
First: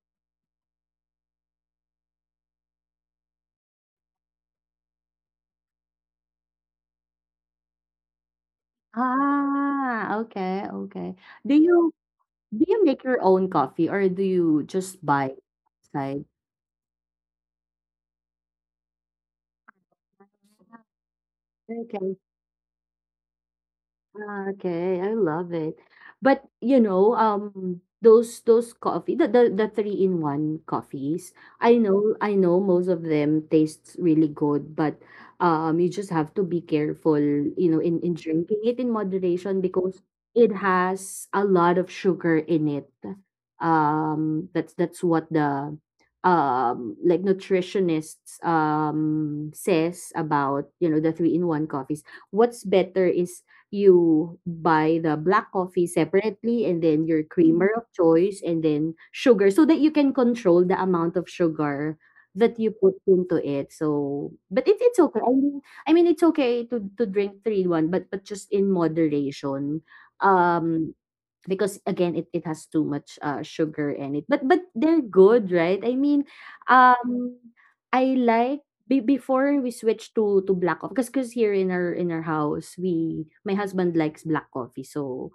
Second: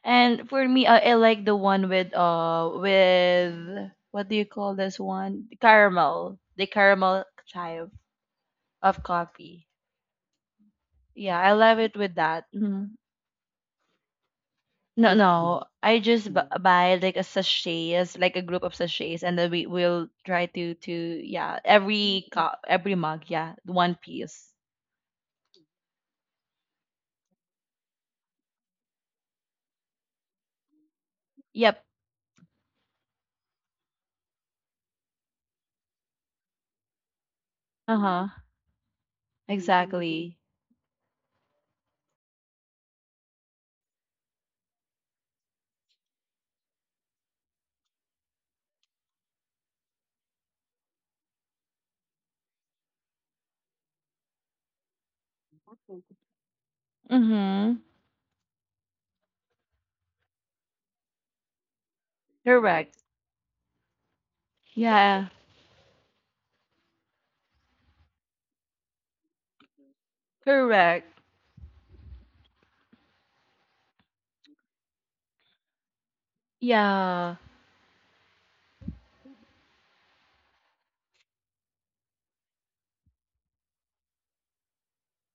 A: And for me, I, I like the one with uh with what do you call this one? The caramel. The caramel chive of coffee.
B: Ah, okay, okay.
A: Yeah, I
B: Do
A: love
B: you
A: it with that.
B: do you
A: Mm-hmm.
B: make your own coffee or do you just
A: No,
B: buy
A: no. I
B: outside?
A: just b- buy like a sachets, like a group of sachets, and then we will try to to yeah
B: Okay.
A: every cup, every mug, yeah, one piece.
B: Okay, I love it. But you know, um, those those coffee, the the, the three in one coffees. I
A: Yep.
B: know, I know, most of them tastes really good, but um, you just have to be careful, you know,
A: Uh
B: in in
A: huh.
B: drinking it in moderation because
A: Exactly.
B: it has a lot of sugar in it. Um, that's that's what the um like nutritionists um says about, you know, the three in one coffees. What's better is you buy the black coffee separately and then your creamer Mm.
A: Mhm.
B: of choice and then sugar, so that you can control the amount of sugar that you put
A: Correct.
B: into it. So, but it, it's okay.
A: Yeah.
B: I mean, I mean, it's okay to to drink three in one, but but just in moderation. Um,
A: Correct.
B: because again it, it has too much uh, sugar in it, but but they're good, right? I mean, um
A: Yeah.
B: I like be, before we switch to to black coffee, because because here in our in our house, we, my husband likes black coffee, so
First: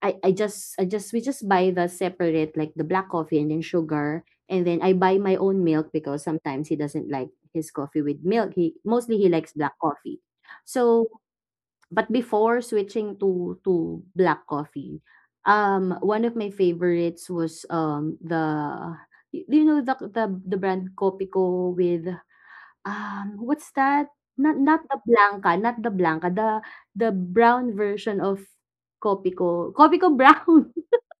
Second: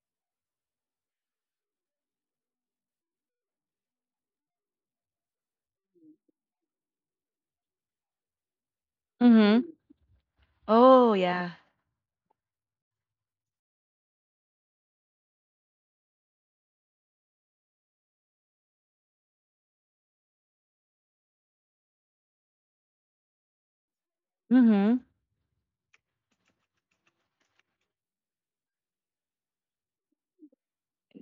B: i i just i just we just buy the separate, like the black coffee and then sugar, and then I buy my own milk because sometimes he doesn't like his coffee with milk. He mostly, he likes
A: Mhm.
B: black coffee, so
A: Oh yeah.
B: but before switching to to black coffee, um, one of my favorites was, um, the, do you know the the the brand Kopiko with, um, what's that? Not not
A: Mhm.
B: the Blanca, not the Blanca, the the brown version of Kopiko, Kopiko Brown.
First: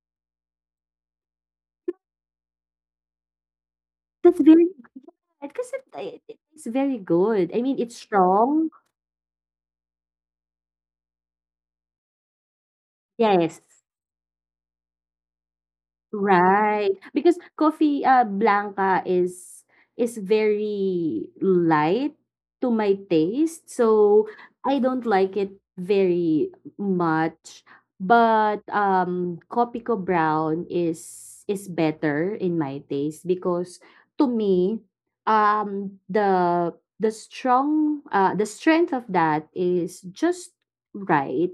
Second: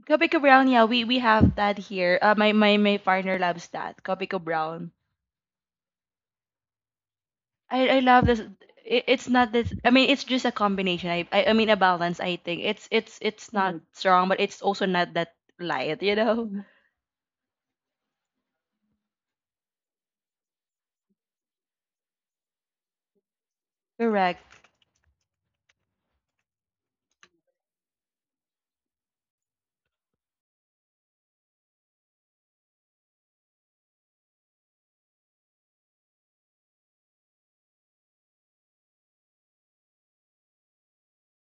A: Kopiko Brown. Yeah, we we have that here. Uh, my my my partner loves that.
B: That's
A: Kopiko
B: very good
A: Brown.
B: kasi, it it tastes very good. I mean,
A: I
B: it's
A: I love this.
B: strong.
A: It, it's not this. I mean, it's just a combination. I, I I mean a balance. I think it's it's it's
B: Yes.
A: not, mm, strong, but it's also not that light, you know.
B: Right, because coffee, uh, Blanca is is very light to my taste, so
A: Correct.
B: I don't like it very much. But um, Kopiko Brown is is better in my taste, because to me, um, the the strong uh, the strength of that is just right,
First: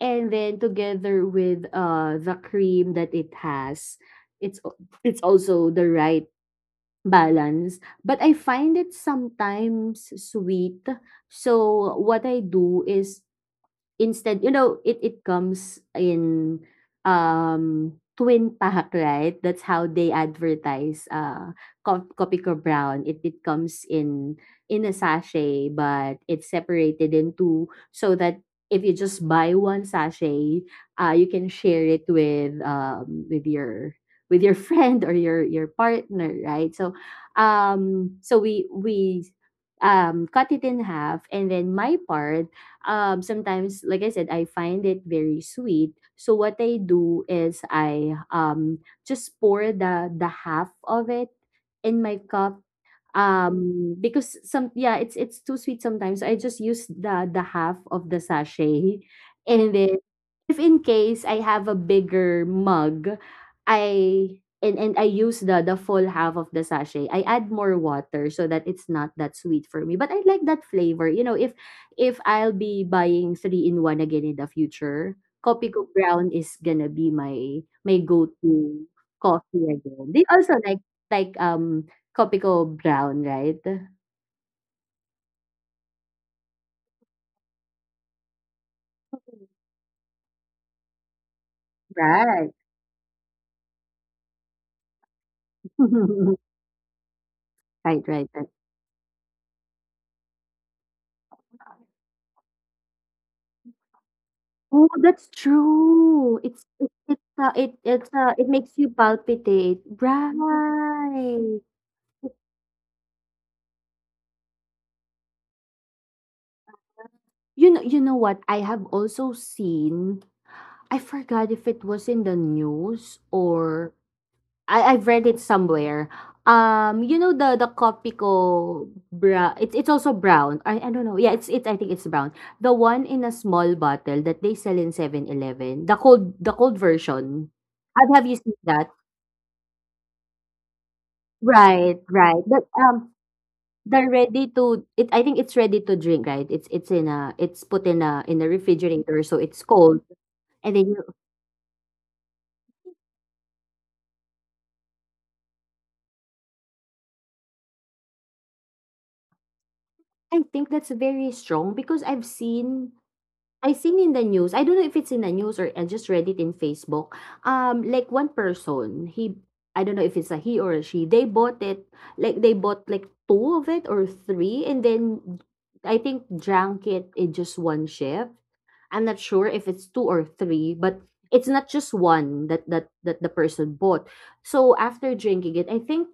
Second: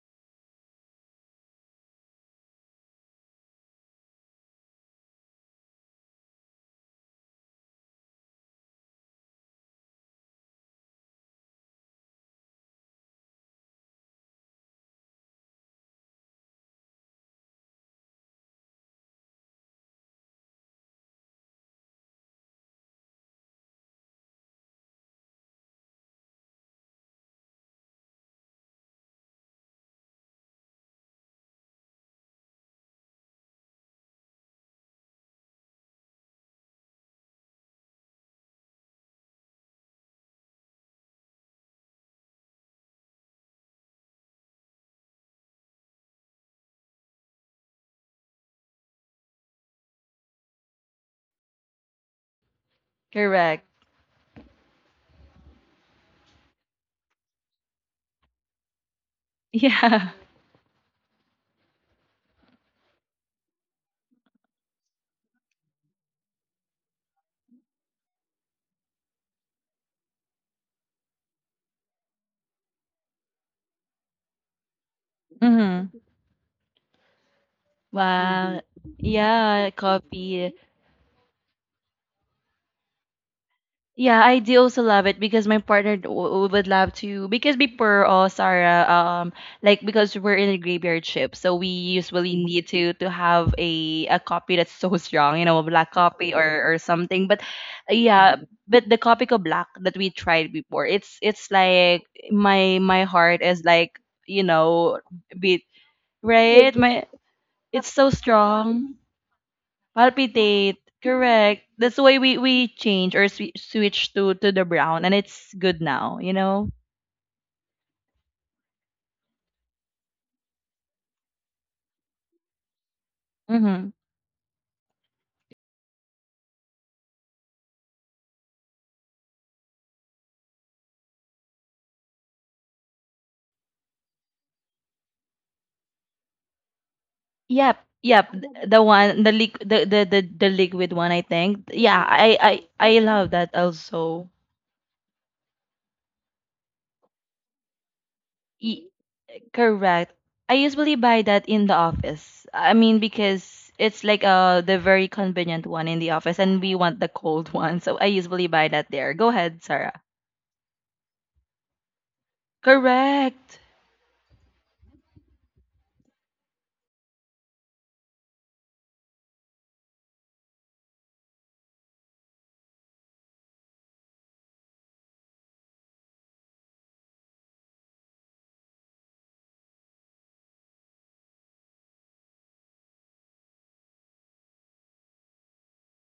B: and then together with uh, the cream that it has, it's al- it's also the right balance. But I find it sometimes sweet, so what I do is, instead, you know, it it comes in um twin pack, right? That's how they advertise uh co- Copico Brown. It it comes in in a sachet, but it's separated in two, so that if you just buy one sachet, uh you can share it with um with your with your friend or your your partner, right? So um so we we um cut it in half, and then my part um, sometimes, like I said, I find it very sweet. So what I do is I um, just pour the the half of it in my cup.
A: Correct.
B: Um, because some, yeah, it's it's too sweet sometimes. I just use the the half of the sachet, and then
A: Yeah.
B: if in case I have a bigger mug, I and and I use the the full half of the sachet. I add more water so that it's not that sweet for me. But I like that flavor. You know, if if I'll be buying three in one again in the future, Kopiko
A: Mm-hmm.
B: Brown is gonna be my my go to
A: Wow.
B: coffee
A: Yeah,
B: again. They also
A: coffee.
B: like like um Kopi ko brown, right?
A: Yeah, I do also love it because my partner d- w- would love to, because before, uh, Sarah, um like because we're in a graveyard ship, so we usually
B: Right.
A: need to to have a a copy that's so strong, you know, a black copy or or something. But uh,
B: Right, right,
A: yeah,
B: right.
A: but the copy ko black that we tried before, it's it's like my my heart is like, you
B: Oh,
A: know,
B: that's
A: beat,
B: true. It's
A: right?
B: it's
A: My
B: it's, uh, it
A: it's
B: it's,
A: so
B: uh, it makes you
A: strong.
B: palpitate.
A: Palpitate.
B: Right.
A: Correct. That's why we we change or swi switch to to the brown, and it's good now, you know.
B: You know, you know what? I have also seen, I forgot if it was in the news or
A: Mm-hmm.
B: I I've read it somewhere. Um, you know the the Kopiko bra it's it's also brown. I I don't know. Yeah, it's it, I think it's brown. The one in a small bottle that they sell in Seven Eleven. The cold the cold version.
A: Yep.
B: Have have
A: Yep.
B: you seen
A: th- The
B: that?
A: one, the liq, the, the the the liquid one, I think.
B: Right,
A: Yeah. I
B: right.
A: I
B: But
A: I
B: um,
A: love that
B: they're
A: also.
B: ready to, it, I think it's ready to drink, right? It's it's in a, it's put in a in a
A: Y-
B: refrigerator, so it's cold.
A: correct. I
B: And then
A: usually
B: you,
A: buy that in the office. I mean because it's like, uh, the very convenient one in the office, and we want the cold one, so I usually buy that there. Go ahead, Sarah.
B: I think that's very strong, because I've seen,
A: Correct.
B: I seen in the news. I don't know if it's in the news or I just read it in Facebook. Um, like one person, he, I don't know if it's a he or a she. They bought it, like they bought like two of it or three, and then I think drank it in just one shift. I'm not sure if it's two or three, but it's not just one that that that the person bought. So after drinking it, I think,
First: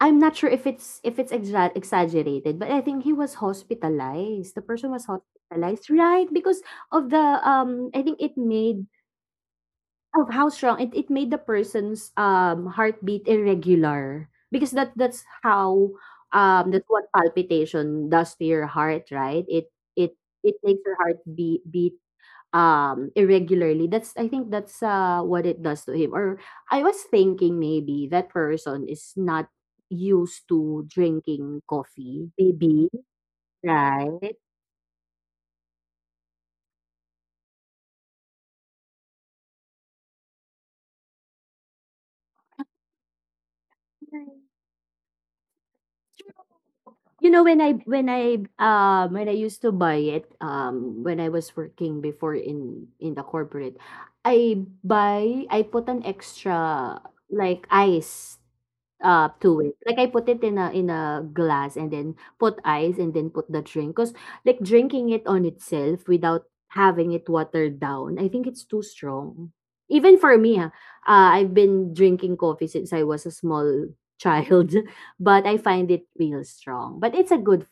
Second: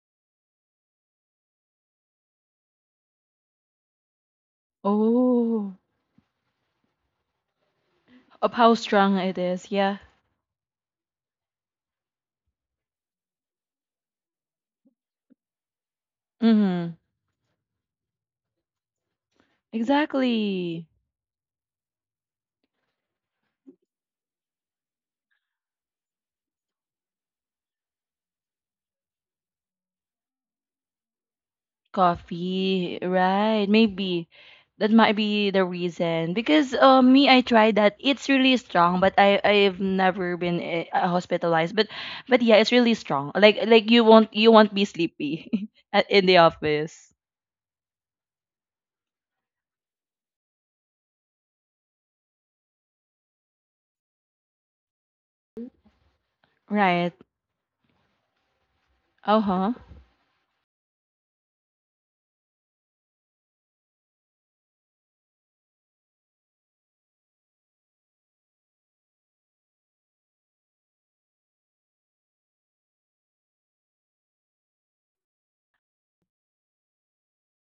B: I'm not sure if it's if it's exa exaggerated, but I think he was hospitalized. The person was
A: Oh.
B: hospitalized, right? Because of the um, I think it
A: Of how
B: made
A: strong it is, yeah.
B: of how strong it it made the person's um heartbeat irregular, because that that's how um that's
A: Mm-hmm.
B: what palpitation does to your heart, right? It it it makes
A: Exactly.
B: your heart beat um, irregularly. That's I think that's, uh, what it does to him. Or I was thinking maybe that person is not used to drinking coffee, maybe,
A: Coffee, right? Maybe
B: right?
A: that might be the reason, because, uh, me, I tried that. It's really strong, but I I've never been, eh, uh, hospitalized. But but yeah, it's really strong. Like like you won't you won't be sleepy at- in the office,
B: You know, when I when I, um, when I used to buy it, um, when I was working before in in the corporate, I buy I put an extra,
A: right?
B: like, ice uh,
A: Uh
B: to
A: huh.
B: it. Like I put it in a in a glass and then put ice and then put the drink, 'cause like drinking it on itself without having it watered down, I think it's too strong. Even for me, ah, uh, I've been drinking coffee since I was a small child, but I find it real strong, but it's a good fla